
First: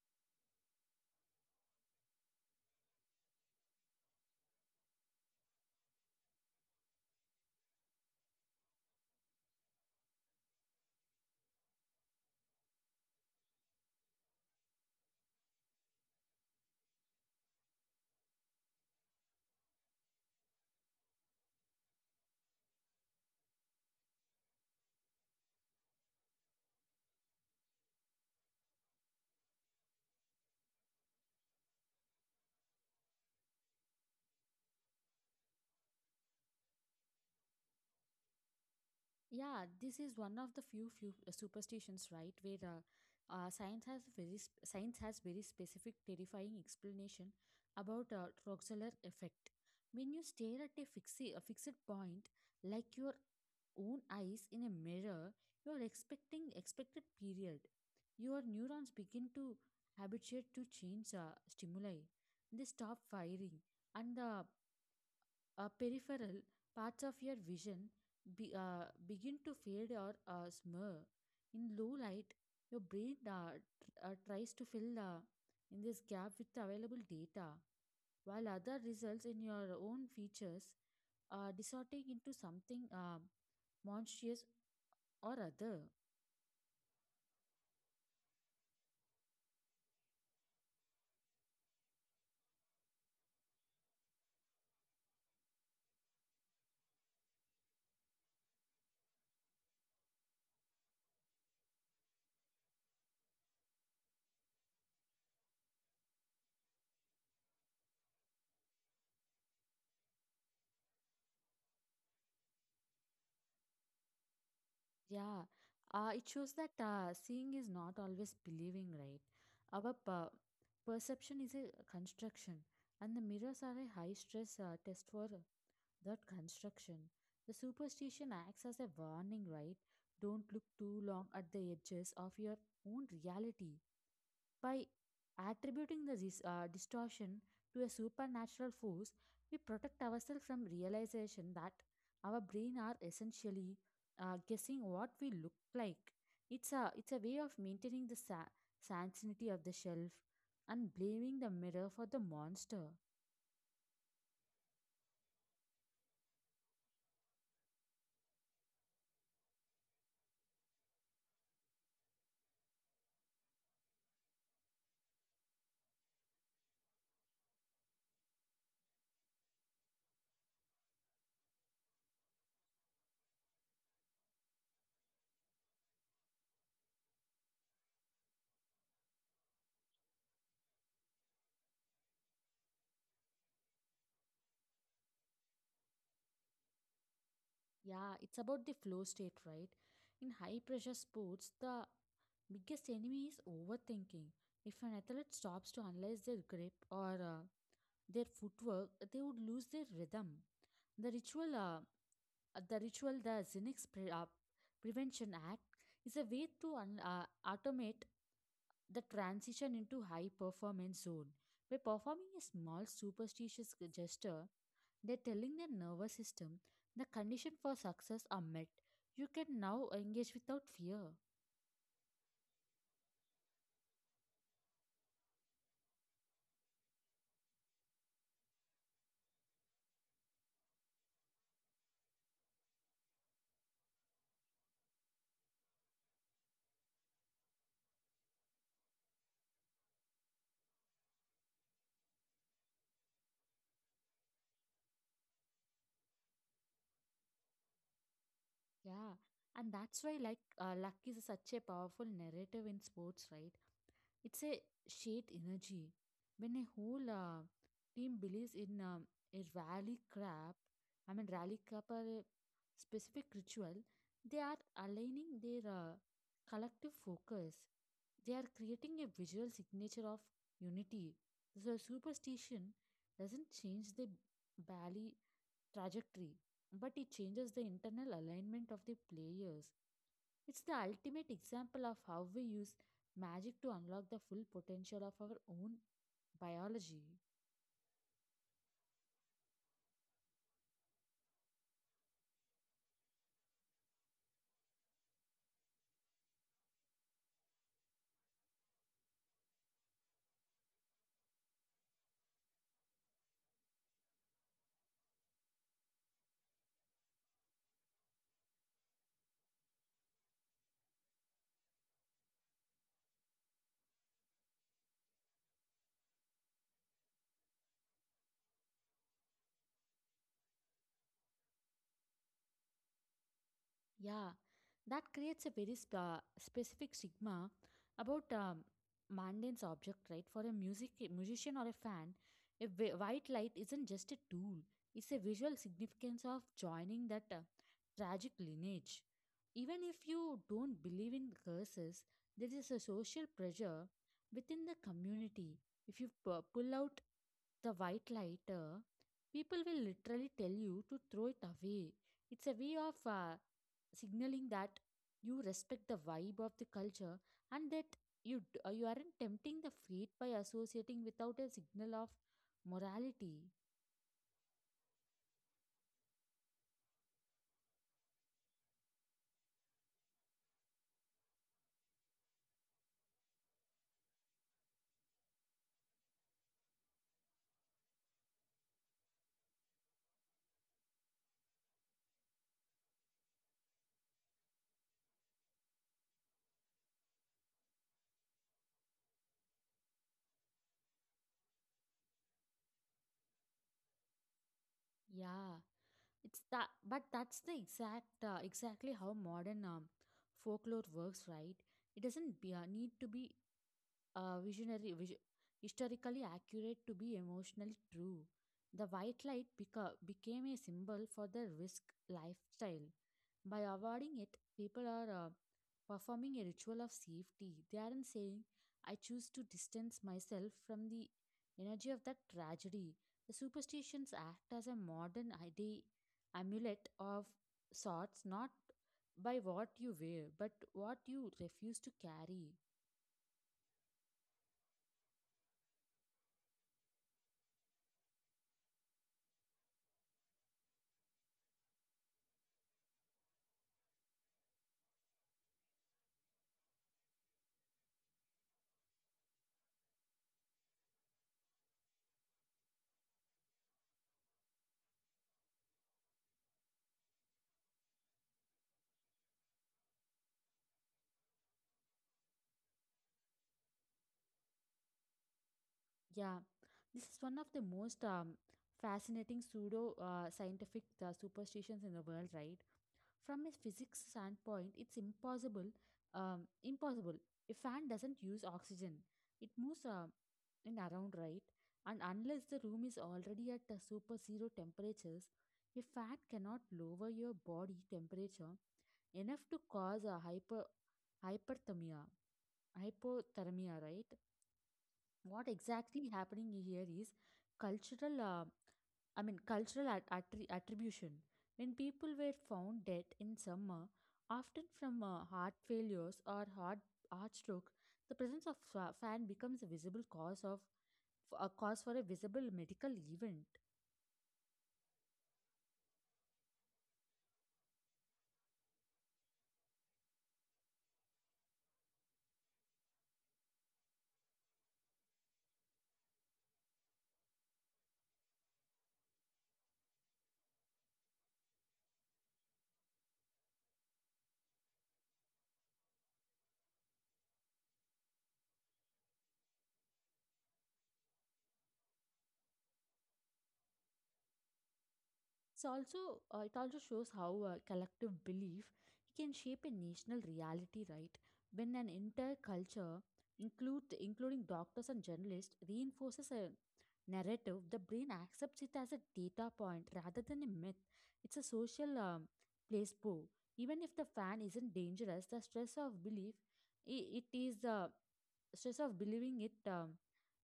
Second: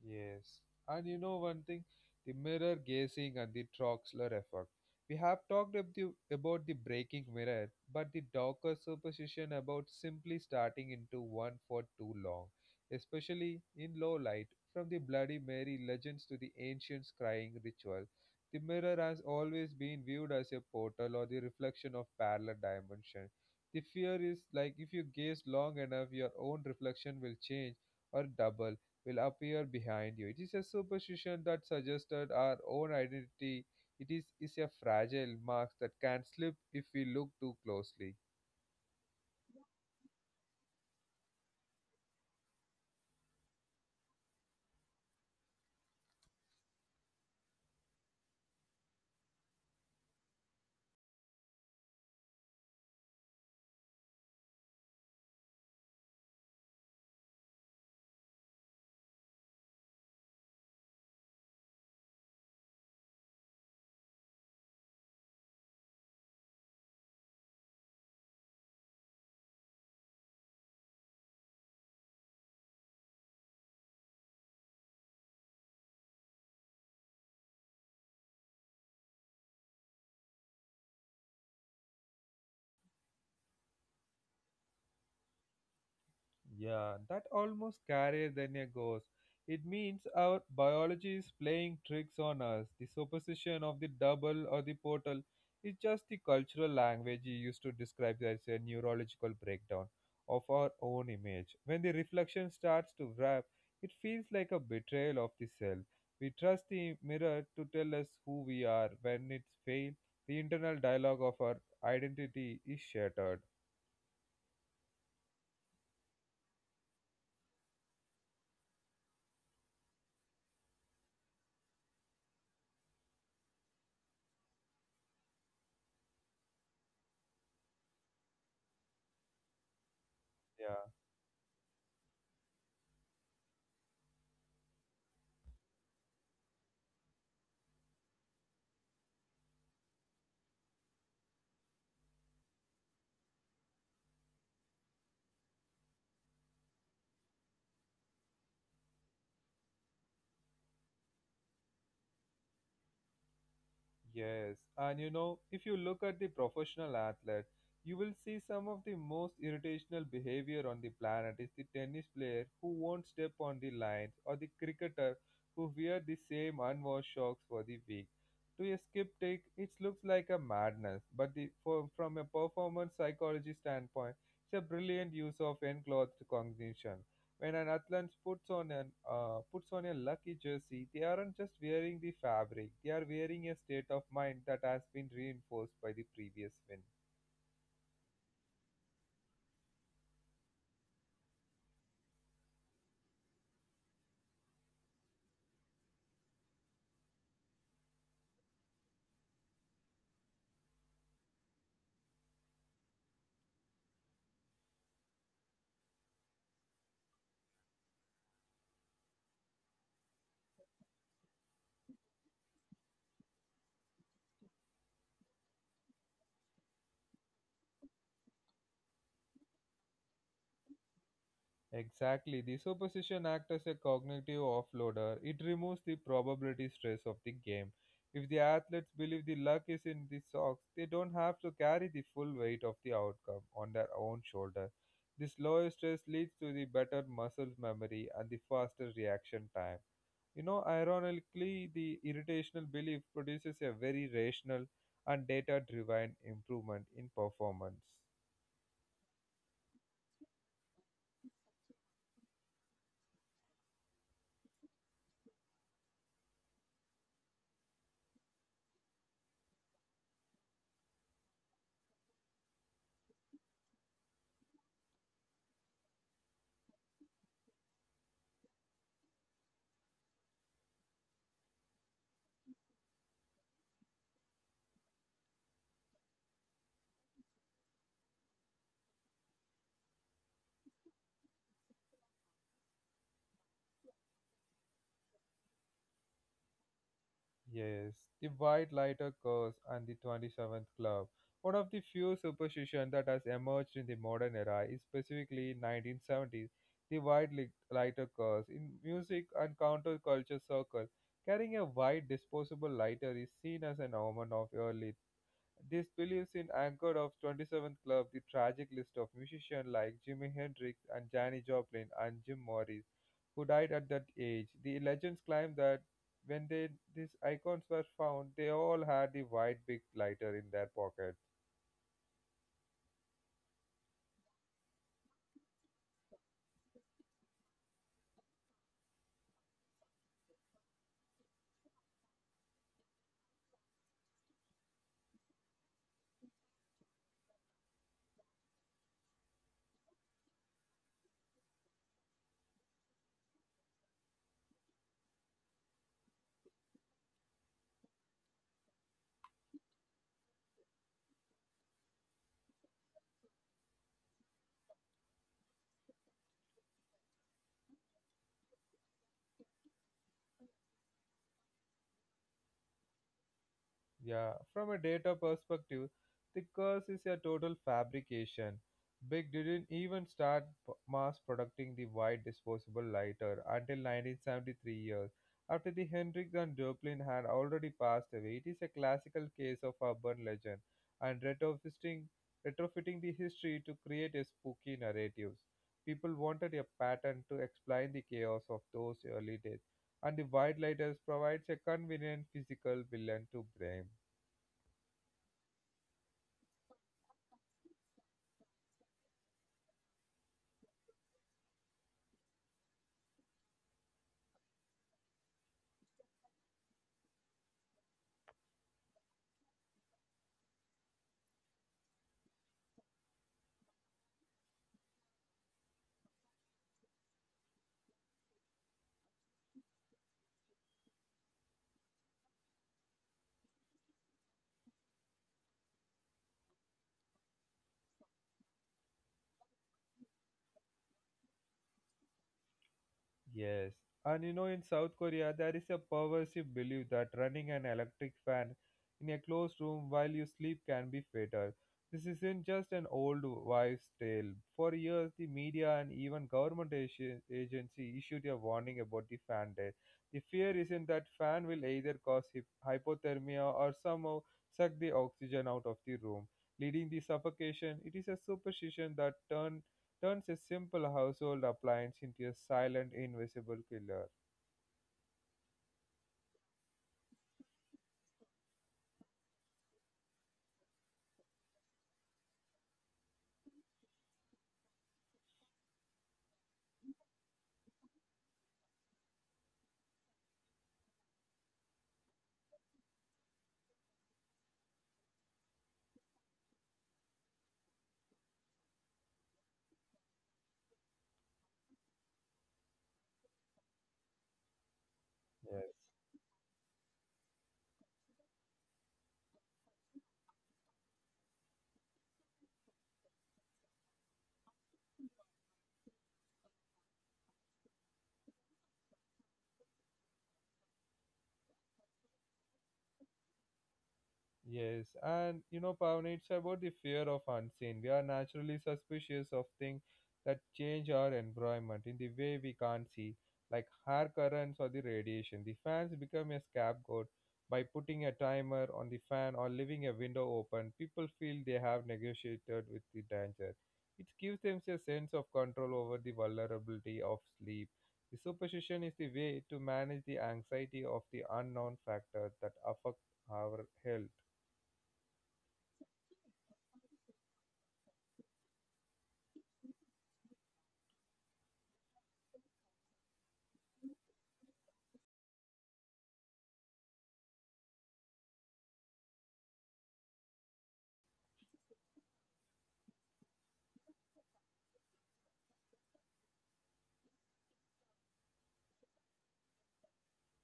Speaker 1: Yes, and you know one thing, the mirror gazing and the Troxler effect. We have talked about the breaking mirror, but the darker superstition about simply starting into one for too long, especially in low light, from the Bloody Mary legends to the ancient crying ritual. The mirror has always been viewed as a portal or the reflection of parallel dimension. The fear is like if you gaze long enough, your own reflection will change or double will appear behind you. It is a superstition that suggested our own identity is a fragile mask that can slip if we look too closely.
Speaker 2: Yeah, this is one of the few superstitions, right? Where science has science has very specific terrifying explanation about Roxeller effect. When you stare at a a fixed point, like your own eyes in a mirror, you are expecting expected period. Your neurons begin to habituate to change stimuli. They stop firing, and the peripheral parts of your vision begin to fade or smur. In low light, your brain tries to fill in this gap with available data, while other results in your own features are distorting into something monstrous or other.
Speaker 1: Yeah, that almost carrier than a ghost. It means our biology is playing tricks on us. The superstition of the double or the portal is just the cultural language you used to describe as a neurological breakdown of our own image. When the reflection starts to wrap, it feels like a betrayal of the self. We trust the mirror to tell us who we are. When it's failed, the internal dialogue of our identity is shattered.
Speaker 2: Yeah, it shows that seeing is not always believing, right? Our perception is a construction, and the mirrors are a high stress test for that construction. The superstition acts as a warning, right? Don't look
Speaker 1: Yeah.
Speaker 2: too long at the edges of your own reality. By attributing the distortion to a supernatural force, we protect ourselves from realization that our brain are essentially guessing what we look like. It's a way of maintaining the sanity of the shelf and blaming the mirror for the monster.
Speaker 1: Yes, and you know, if you look at the professional athlete, you will see some of the most irritational behavior on the planet is the tennis player who won't step on the lines or the cricketer who wear the same unwashed socks for the week. To a skip take, it looks like a madness, but the, for, from a performance psychology standpoint, it's a brilliant use of enclosed cognition. When an athlete puts on a lucky jersey, they aren't just wearing the fabric; they are wearing a state of mind that has been reinforced by the previous win.
Speaker 2: Yeah, it's about the flow state, right? In high pressure sports, the biggest enemy is overthinking. If an athlete stops to analyze their grip or their footwork, they would lose their rhythm. The ritual, uh, the ritual, the Prevention Act, is a way to automate the transition into high performance zone. By performing a small superstitious gesture, they're telling their nervous system the condition for success are met. You can now engage without fear.
Speaker 1: Exactly, the superstition acts as a cognitive offloader. It removes the probability stress of the game. If the athletes believe the luck is in the socks, they don't have to carry the full weight of the outcome on their own shoulder. This lower stress leads to the better muscle memory and the faster reaction time. You know, ironically, the irritational belief produces a very rational and data driven improvement in performance.
Speaker 2: Yeah, and that's why like luck is such a powerful narrative in sports, right? It's a shared energy. When a whole team believes in a rally crap or a specific ritual, they are aligning their collective focus. They are creating a visual signature of unity. So superstition doesn't change the bally trajectory, but it changes the internal alignment of the players. It's the ultimate example of how we use magic to unlock the full potential of our own biology.
Speaker 1: Yes, the white lighter curse and the 27th club. One of the few superstitions that has emerged in the modern era is specifically 1970s, the white lighter curse. In music and counterculture circles, carrying a white disposable lighter is seen as an omen of early This believes in anchor of 27th Club, the tragic list of musicians like Jimi Hendrix and Janis Joplin and Jim Morris, who died at that age. The legends claim that when they, these icons were found, they all had the white big lighter in their pocket.
Speaker 2: Yeah, that creates a very spa specific stigma about Mandan's object, right? For a musician or a fan, a white light isn't just a tool; it's a visual significance of joining that tragic lineage. Even if you don't believe in curses, there is a social pressure within the community. If you pull out the white lighter, people will literally tell you to throw it away. It's a way of signaling that you respect the vibe of the culture and that you aren't tempting the fate by associating without a signal of morality.
Speaker 1: Yeah, from a data perspective, the curse is a total fabrication. Big didn't even start mass producing the white disposable lighter until 1973 years after the Hendrix and Joplin had already passed away. It is a classical case of urban legend and retrofitting the history to create a spooky narratives. People wanted a pattern to explain the chaos of those early days and the white lighters provides a convenient physical villain to blame.
Speaker 2: Yeah, it's that, but that's the exactly how modern folklore works, right? It doesn't need to be uh, visionary, vis- historically accurate to be emotionally true. The white light became a symbol for the risk lifestyle. By avoiding it, people are performing a ritual of safety. They aren't saying, I choose to distance myself from the energy of that tragedy. The superstitions act as a modern ID amulet of sorts, not by what you wear, but what you refuse to carry.
Speaker 1: Yes. And you know, in South Korea, there is a pervasive belief that running an electric fan in a closed room while you sleep can be fatal. This isn't just an old wives' tale. For years, the media and even government agency issued a warning about the fan death. The fear isn't that fan will either cause hypothermia or somehow suck the oxygen out of the room, leading to suffocation. It is a superstition that turned turns a simple household appliance into a silent, invisible killer.
Speaker 2: Yeah, this is one of the most fascinating pseudo scientific superstitions in the world, right? From a physics standpoint, it's impossible. A fan doesn't use oxygen; it moves in around, right? And unless the room is already at the super zero temperatures, a fan cannot lower your body temperature enough to cause a hyperthermia, hypothermia, right? What
Speaker 1: Yes.
Speaker 2: exactly happening here is cultural cultural attribution. When people were found dead in summer, often from heart failures or heart stroke, the presence of fan becomes a visible cause of a cause for a visible medical event.
Speaker 1: Yes, and you know, Pavan, it's about the fear of unseen. We are naturally suspicious of things that change our environment in the way we can't see, like hair currents or the radiation. The fans become a scapegoat by putting a timer on the fan or leaving a window open. People feel they have negotiated with the danger. It gives them a sense of control over the vulnerability of sleep. The superstition is the way to manage the anxiety of the unknown factor that affect our health.
Speaker 2: It's also it also shows how collective belief can shape a national reality, right? When an entire culture include including doctors and journalists reinforces a narrative, the brain accepts it as a data point rather than a myth. It's a social placebo. Even if the fan isn't dangerous, the stress of belief, it is the stress of believing it um,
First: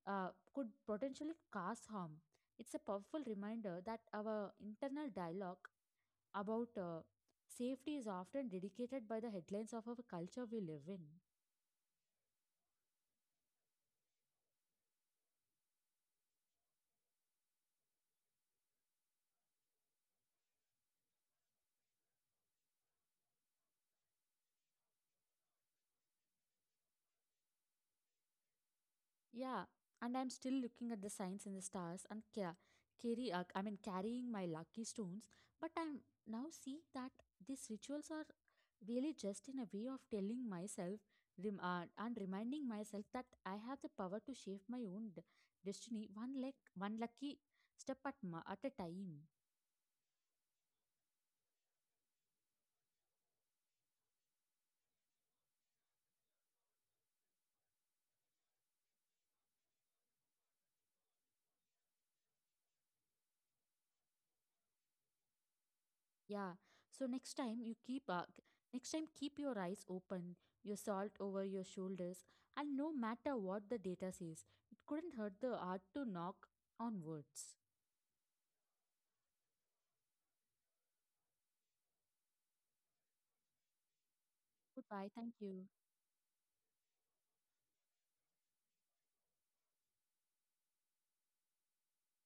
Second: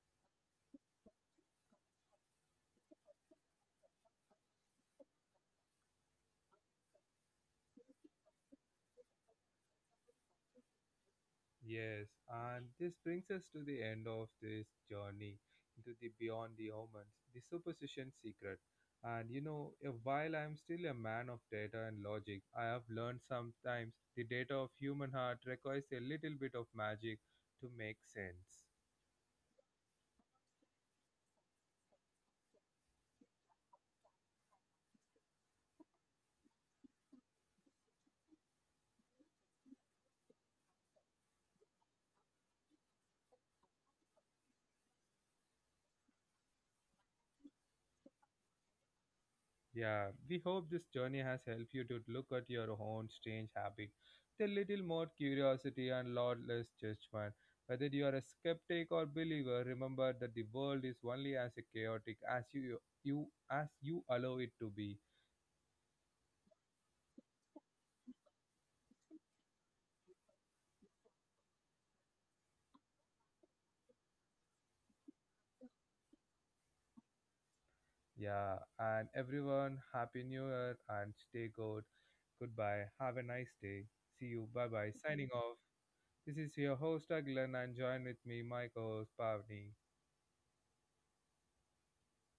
Speaker 2: uh, could potentially cause harm. It's a powerful reminder that our internal dialogue about safety is often dedicated by the headlines of our culture we live in.
Speaker 1: Yes, and this brings us to the end of this journey into the beyond the omens, the superstition secret. And you know, while I'm still a man of data and logic, I have learned sometimes the data of human heart requires a little bit of magic to make sense.
Speaker 2: Yeah, and I'm still looking at the signs in the stars and carrying my lucky stones. But I'm now seeing that these rituals are really just in a way of telling myself rem- and reminding myself that I have the power to shape my own destiny, one lucky step at at a time.
Speaker 1: Yeah, we hope this journey has helped you to look at your own strange habit with a little more curiosity and lot less judgment. Whether you are a skeptic or believer, remember that the world is only as chaotic as you allow it to be.
Speaker 2: Yeah. So next time keep your eyes open, your salt over your shoulders, and no matter what the data says, it couldn't hurt the art to knock on words.
Speaker 1: Yeah, and everyone, happy new year and stay good. Goodbye. Have a nice day. See you. Bye bye.
Speaker 2: Goodbye.
Speaker 1: Signing
Speaker 2: Thank
Speaker 1: off.
Speaker 2: you.
Speaker 1: This is your host Aglan and join with me, my co-host Pavni.